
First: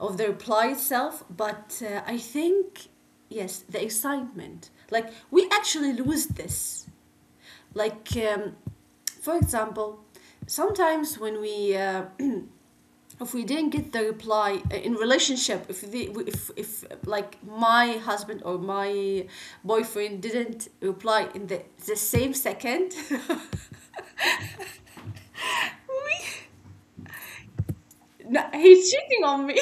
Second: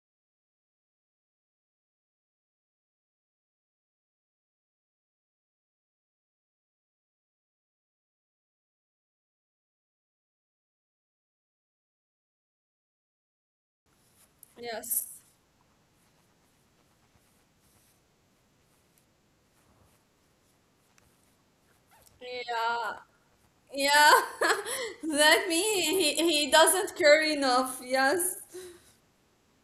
S2: of the reply itself, but I think yes, the excitement. Like, we actually lose this. Like, for example, sometimes when we if we didn't get the reply in
S1: Yes.
S2: relationship, if the if like my husband or my boyfriend didn't reply in the same
S1: Yeah.
S2: second,
S1: Yeah. That means he,
S2: we.
S1: he doesn't care enough. Yes.
S2: No, he's cheating on me.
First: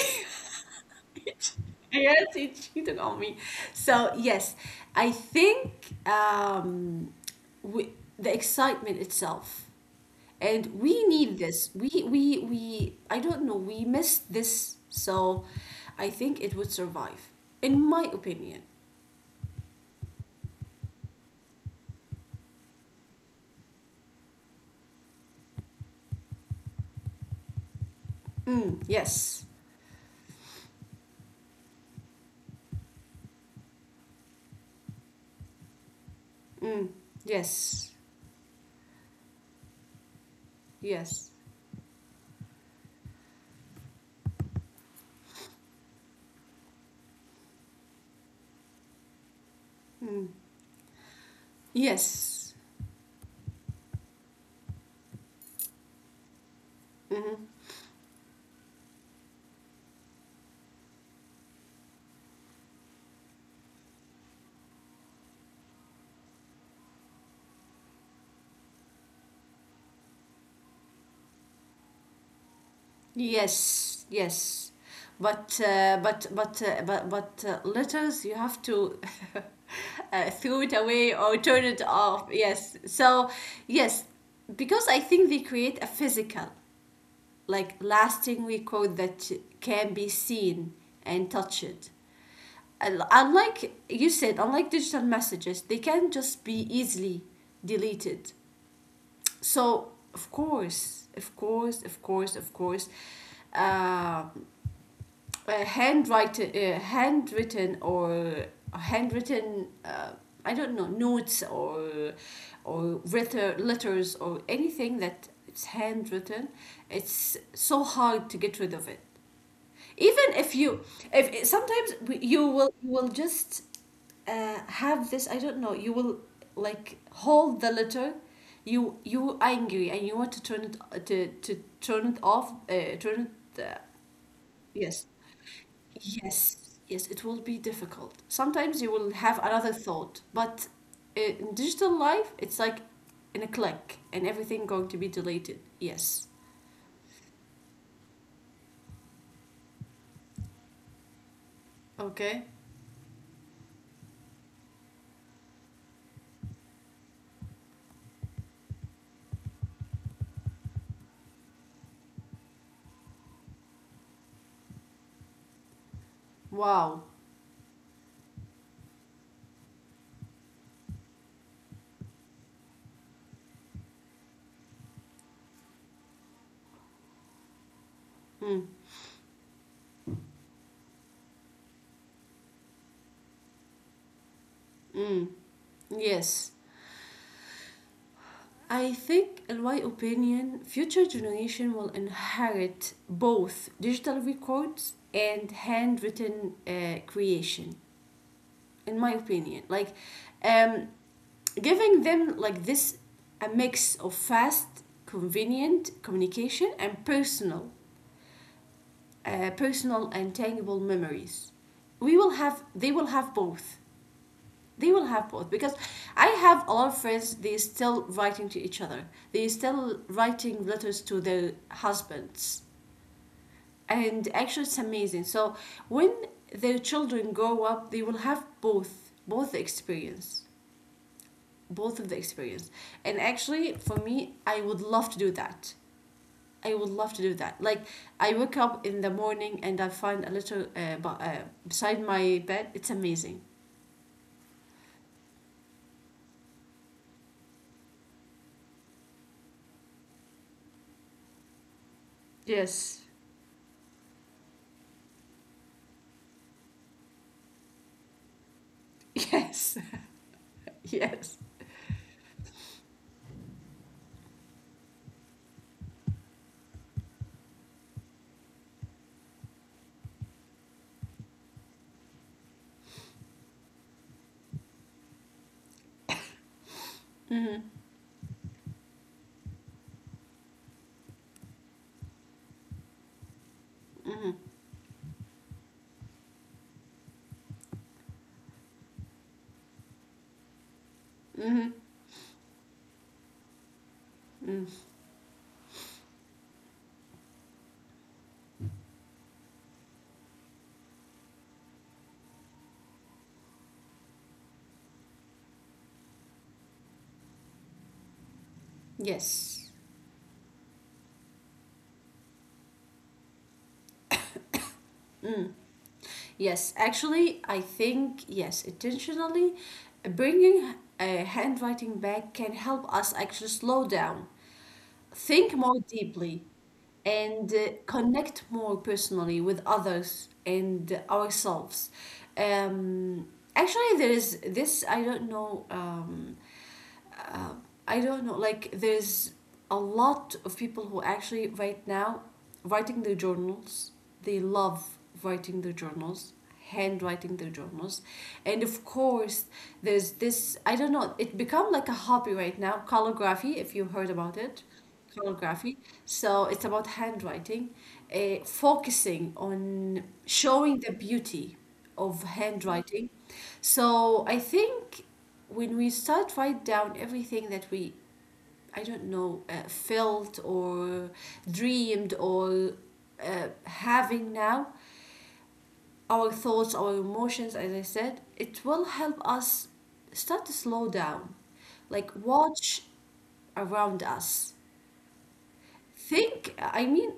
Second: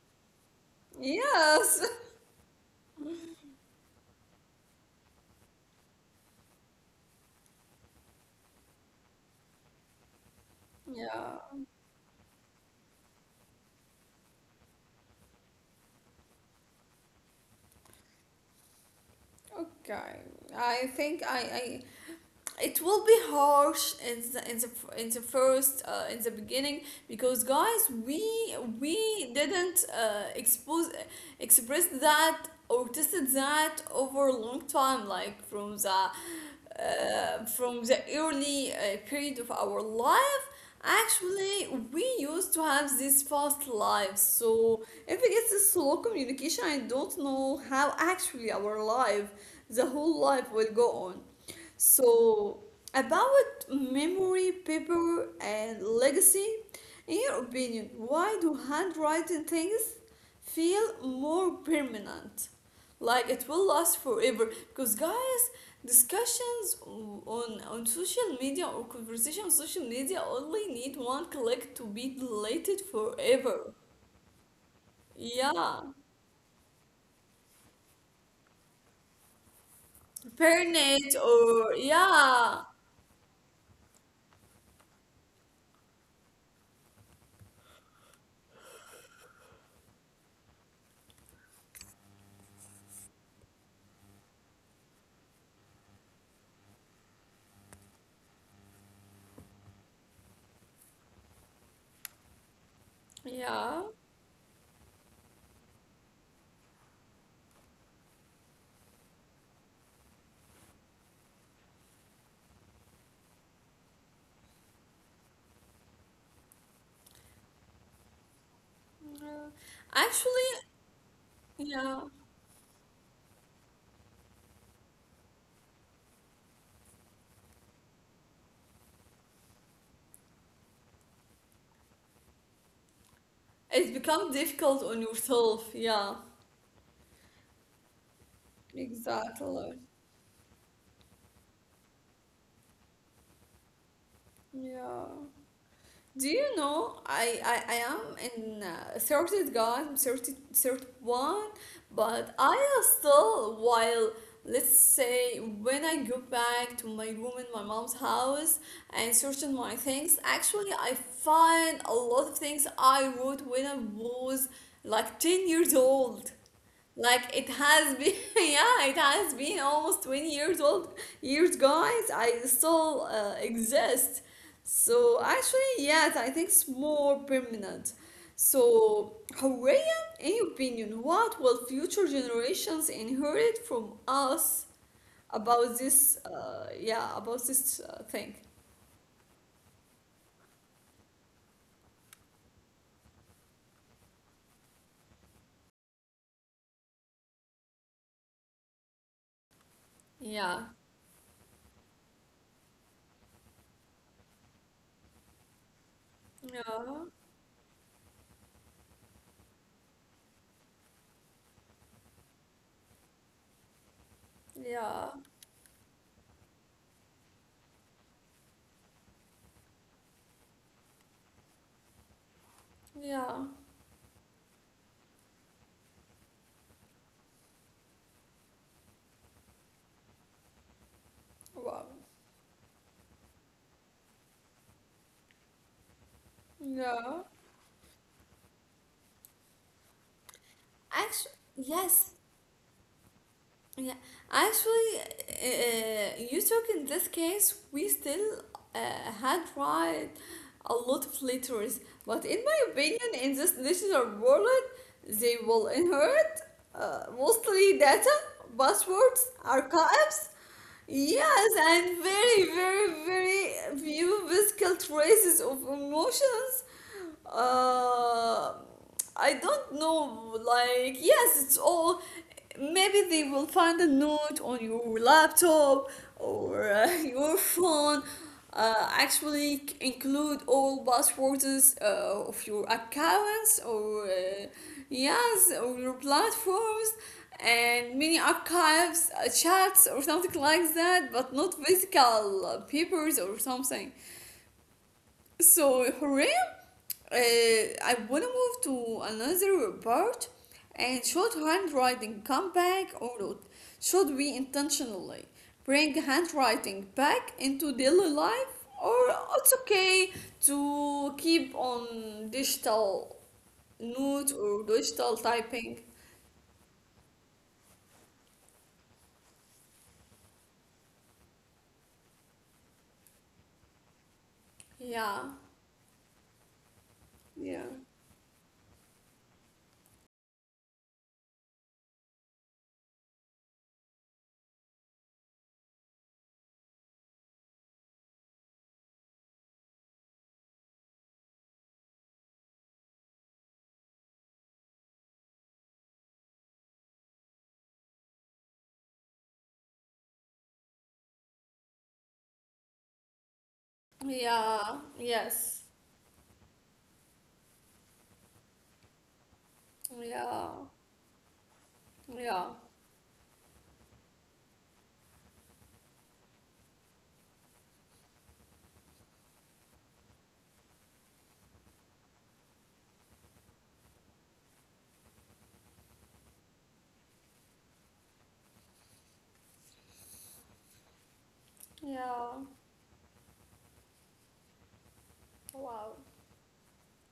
S1: Yes.
S2: Yes, he's cheating on me. So yes, I think we, the excitement itself, and we need
S1: Yeah.
S2: this. We we. I don't know. We missed this, so I think it would survive, in my opinion.
S1: Okay. I think I it will be harsh in the in the first in the beginning because guys we
S2: Mm,
S1: we
S2: yes.
S1: didn't expose express that or tested that over a long time like
S2: Mm,
S1: from
S2: yes.
S1: the early period of our life.
S2: Yes.
S1: Actually we used to have this fast life, so if it gets a slow communication, I don't know how actually our life, the whole
S2: Mm,
S1: life will go on.
S2: yes.
S1: So, about memory, paper, and legacy, in
S2: Mm-hmm.
S1: your opinion, why do handwriting things feel more permanent? Like it will last forever? Because, guys, discussions on social media or conversation on social media only need one click to be deleted forever.
S2: Yes, yes. But
S1: Yeah.
S2: uh, but but uh, but but uh, letters, you have to throw it
S1: Burn
S2: away
S1: it
S2: or turn
S1: or,
S2: it off.
S1: yeah.
S2: Yes. So yes, because I think they create a physical, like, lasting record that can be seen and touched. Unlike you said, unlike digital messages, they can just be easily deleted. So of course, of course, of course, of course.
S1: Yeah.
S2: Uh, handwritten, handwritten, uh, I don't know, notes or letters or anything that it's handwritten. It's so hard to get rid of it.
S1: Yeah.
S2: Even
S1: Actually,
S2: if you, if sometimes
S1: yeah.
S2: you will just have this. I don't know. You will like hold the letter. You angry, and you want to turn it to turn it off. Turn it.
S1: It's become difficult on
S2: Yes.
S1: yourself. Yeah,
S2: Yes, yes, it will be difficult. Sometimes you will have another
S1: exactly.
S2: thought, but in digital life, it's like in a click and everything going to be
S1: Yeah.
S2: deleted. Yes.
S1: Do you know I am in 30 guys, I'm 30, 31, but
S2: Okay.
S1: I am still, while let's say when I go back to my room in my mom's house and searching my things, actually I find a lot of things I wrote when I was like 10 years old.
S2: Wow.
S1: Like it has been, yeah, it has been almost 20 years old, years, guys. I still exist. So actually, yes, I think it's more permanent.
S2: Mm,
S1: So, Horea, in your opinion, what will future generations inherit from us
S2: mm,
S1: about this,
S2: yes.
S1: yeah, about this thing?
S2: I think, in my opinion, future generation will inherit both digital records and handwritten creation. In my opinion, like,
S1: Yeah,
S2: um, giving them like this, a mix of fast, convenient communication and
S1: yeah,
S2: personal and tangible memories. We will have, they will have both. They will
S1: yeah,
S2: have both, because I have a lot of friends. They still writing to each other. They still writing letters to their husbands,
S1: yeah.
S2: and actually it's amazing. So when their children grow up, they will have both experience.
S1: Wow.
S2: Both of the experience. And actually, for me, I would love to
S1: Yeah.
S2: do that. Like, I wake up in the morning and I find a little
S1: Actually,
S2: beside
S1: yes.
S2: my bed. It's amazing.
S1: Yeah, actually, you took in this case, we still uh, had tried a lot of letters, but in my
S2: Yes.
S1: opinion, in this digital world, they will inherit mostly data, passwords,
S2: Yes.
S1: archives,
S2: Yes.
S1: yes, and very, very, very few physical traces of emotions, uh, I don't know, like, yes, it's all. Maybe they will find a note on your laptop or your
S2: Mm-hmm.
S1: phone. Actually, c- include all passwords of your accounts or,
S2: Mm-hmm.
S1: yes, or your platforms and many archives, chats, or something like that, but not
S2: Mm-hmm.
S1: physical papers or something.
S2: Mm.
S1: So hooray! Uh, I wanna move to another part, and should handwriting come back or not? Should we intentionally bring handwriting back into daily life, or it's
S2: Yes,
S1: okay to keep on digital note or digital typing?
S2: yes, actually, I think yes, intentionally bringing handwriting back can help us actually slow down,
S1: Yeah,
S2: think more deeply, and
S1: yeah,
S2: connect more personally with others and ourselves. Um, Actually, there is this, I don't know. Uh, I don't know, like there's a lot of people who actually right now writing their journals. They love writing their journals, handwriting their journals, and of course there's this. I don't know. It become like a hobby right now. Calligraphy, if you heard about it,
S1: yeah, yes,
S2: calligraphy. So it's about handwriting, focusing on
S1: yeah,
S2: showing the beauty of
S1: yeah,
S2: handwriting. So I think when we start write down everything that we, I don't know, felt or dreamed or having now, our thoughts, our emotions, as I said, it will help us start to slow down, like
S1: yeah,
S2: watch around us,
S1: wow,
S2: think, I mean,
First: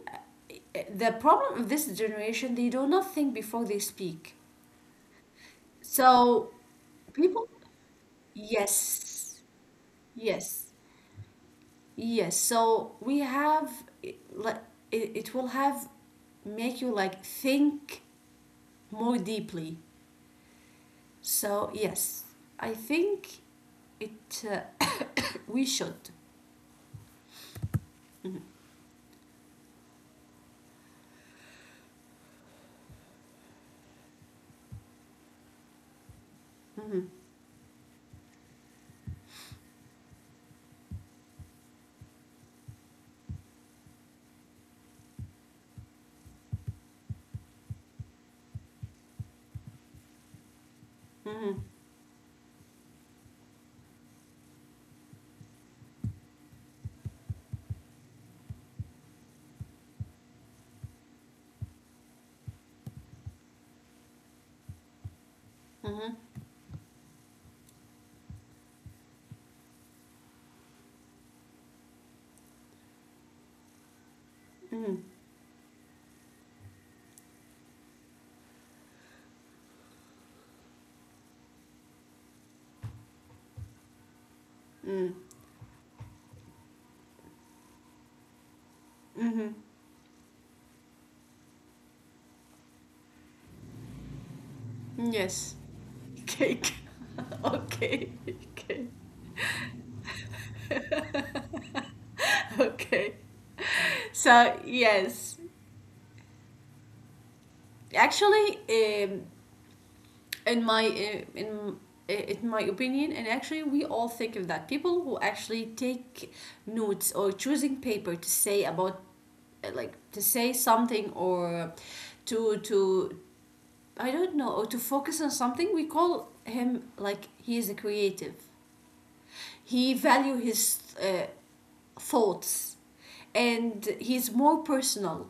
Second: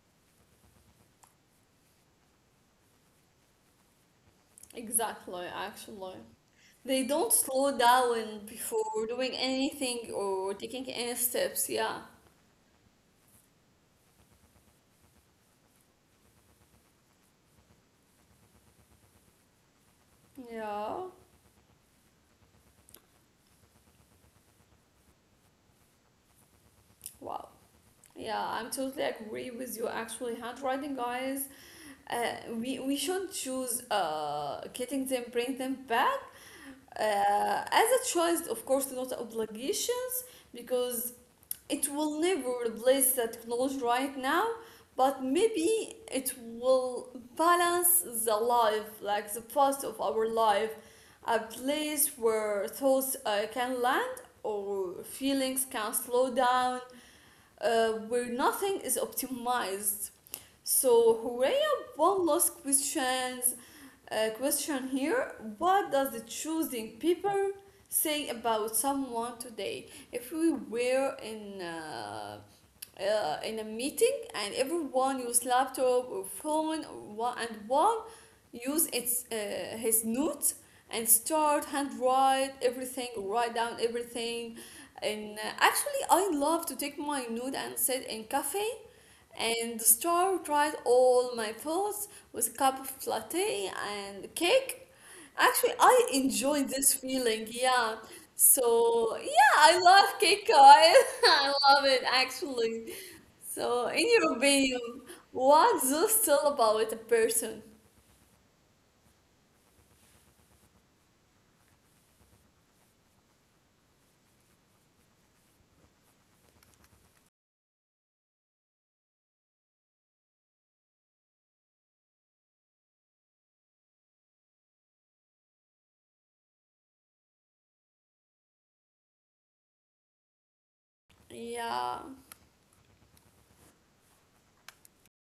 S2: the problem of this generation, they do not think before they speak.
S1: exactly, actually.
S2: So
S1: They don't
S2: people.
S1: slow down before doing
S2: Yes,
S1: anything or
S2: yes.
S1: taking any steps. Yeah.
S2: Yes, so we have it, like it will have make you like think more deeply.
S1: Yeah.
S2: So yes, I think it we should.
S1: Wow.
S2: Mm-hmm.
S1: Yeah, I'm totally agree with you. Actually, handwriting, guys, we should choose getting them, bring them back as a choice, of course, not obligation, because it will never replace the technology right now, but maybe it will balance the life like the past of our life, a
S2: Mm-hmm.
S1: place where thoughts can land or feelings can slow down, where nothing is optimized. So Horea, one last questions, question here. What does the
S2: Mm-hmm.
S1: choosing people say about someone today? If we were in a meeting and
S2: Mm-hmm.
S1: everyone use laptop or phone or wha- and one use its his notes and start handwrite everything, write down everything,
S2: Mm-hmm.
S1: and actually I love to take my note and sit in cafe
S2: Mm-hmm. Mm-hmm.
S1: and start write all my thoughts with a cup of latte and cake.
S2: Yes,
S1: Actually, I enjoy
S2: cake.
S1: this feeling, yeah.
S2: Okay, okay,
S1: So, yeah, I love cake. I, love it actually.
S2: okay.
S1: So, in your
S2: So
S1: opinion,
S2: yes,
S1: what does tell about a person?
S2: actually, in my in in my opinion, and actually we all think of that. People who actually take notes or choosing paper to say about, like, to say something, or to I don't know, or to focus on something, we call him, like, he is a creative. He value his
S1: Yeah,
S2: thoughts, and he's more personal,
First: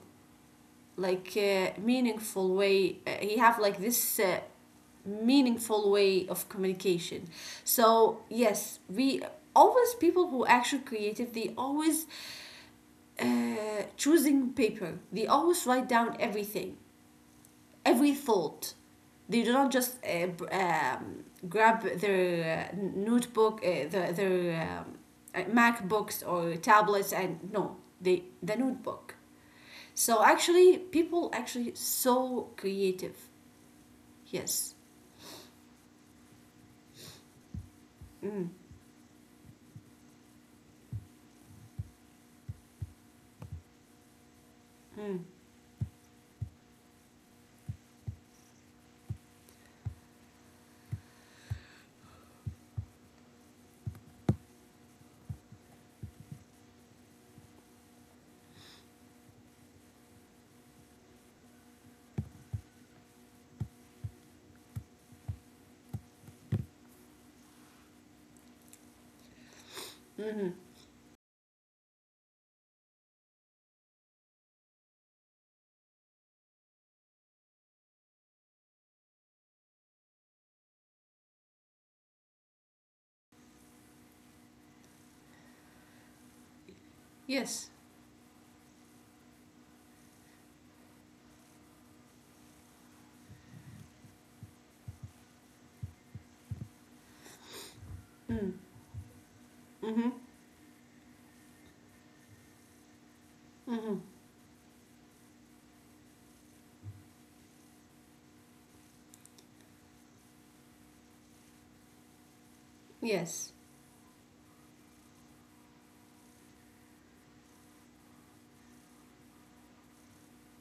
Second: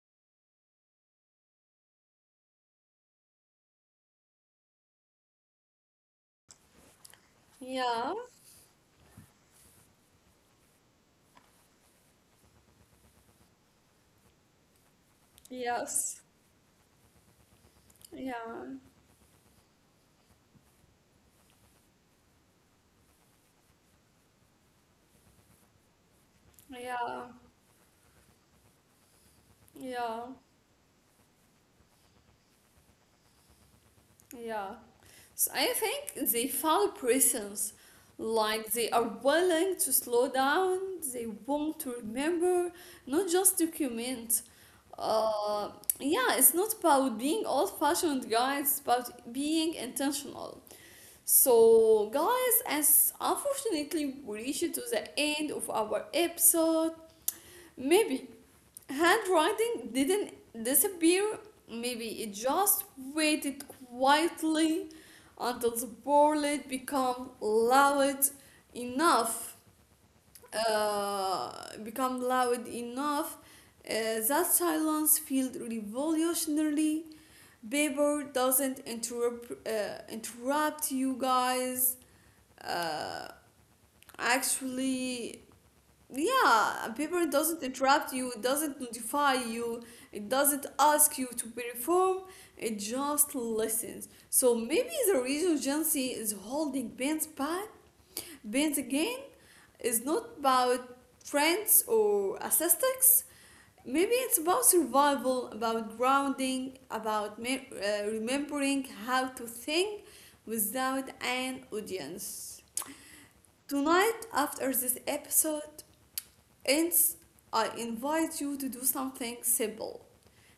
S2: like, meaningful way, he have like this meaningful way of communication.
S1: yeah,
S2: So yes, we always, people who actually creative, they always uh, choosing paper, they always write down
S1: yes,
S2: everything, every
S1: yeah,
S2: thought. They do not just grab their notebook, their MacBooks or tablets,
S1: yeah,
S2: and no, they the notebook. So
S1: yeah,
S2: actually, people actually so creative. Yes.
S1: yeah. So I think they follow prisons.
S2: Mm.
S1: Like they are willing to slow down, they want to remember, not just document.
S2: Mm.
S1: Uh, yeah, it's not about being old fashioned, guys, it's about being intentional. So, guys, as unfortunately we reached to the end of our episode, maybe handwriting didn't disappear, maybe it just waited quietly until the bullet become loud enough, uh, become loud enough, uh, that silence felt revolutionary. Paper doesn't interrupt, interrupt you guys, uh, actually, yeah, paper doesn't
S2: Yes.
S1: interrupt you, it doesn't notify you, it doesn't ask you to perform, it just listens. So maybe the reason Gen Z is holding bands back,
S2: Mm.
S1: bands again,
S2: Mm-hmm.
S1: is not about friends or aesthetics.
S2: Mm-hmm.
S1: Maybe it's about survival, about grounding, about remembering how to think without an audience.
S2: Yes.
S1: Tonight, after this episode, Hence, I invite you to do something simple.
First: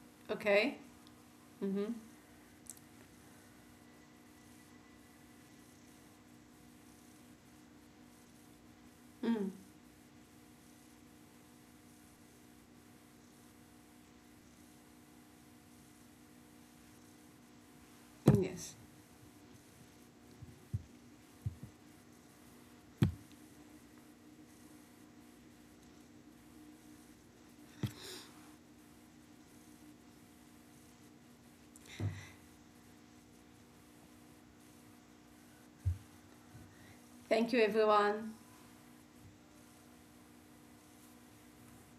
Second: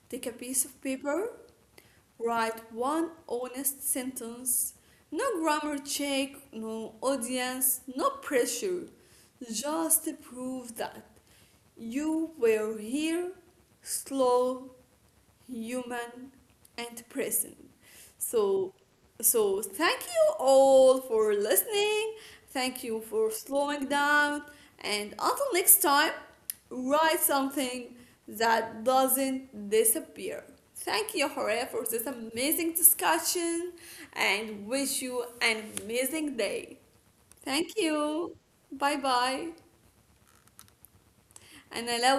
S1: Take a piece
S2: Okay.
S1: of paper,
S2: Mm-hmm.
S1: write one honest sentence. No grammar check, no audience, no pressure.
S2: Mm-hmm.
S1: Just prove that you were here, slow, human, and present.
S2: Mm.
S1: so
S2: Yes.
S1: so thank you all for listening, thank you for slowing down, and until next time, write something that doesn't disappear. Thank you Hore for this amazing discussion, and wish you an amazing day.
S2: Thank you,
S1: Thank you.
S2: everyone.
S1: Bye bye. And I love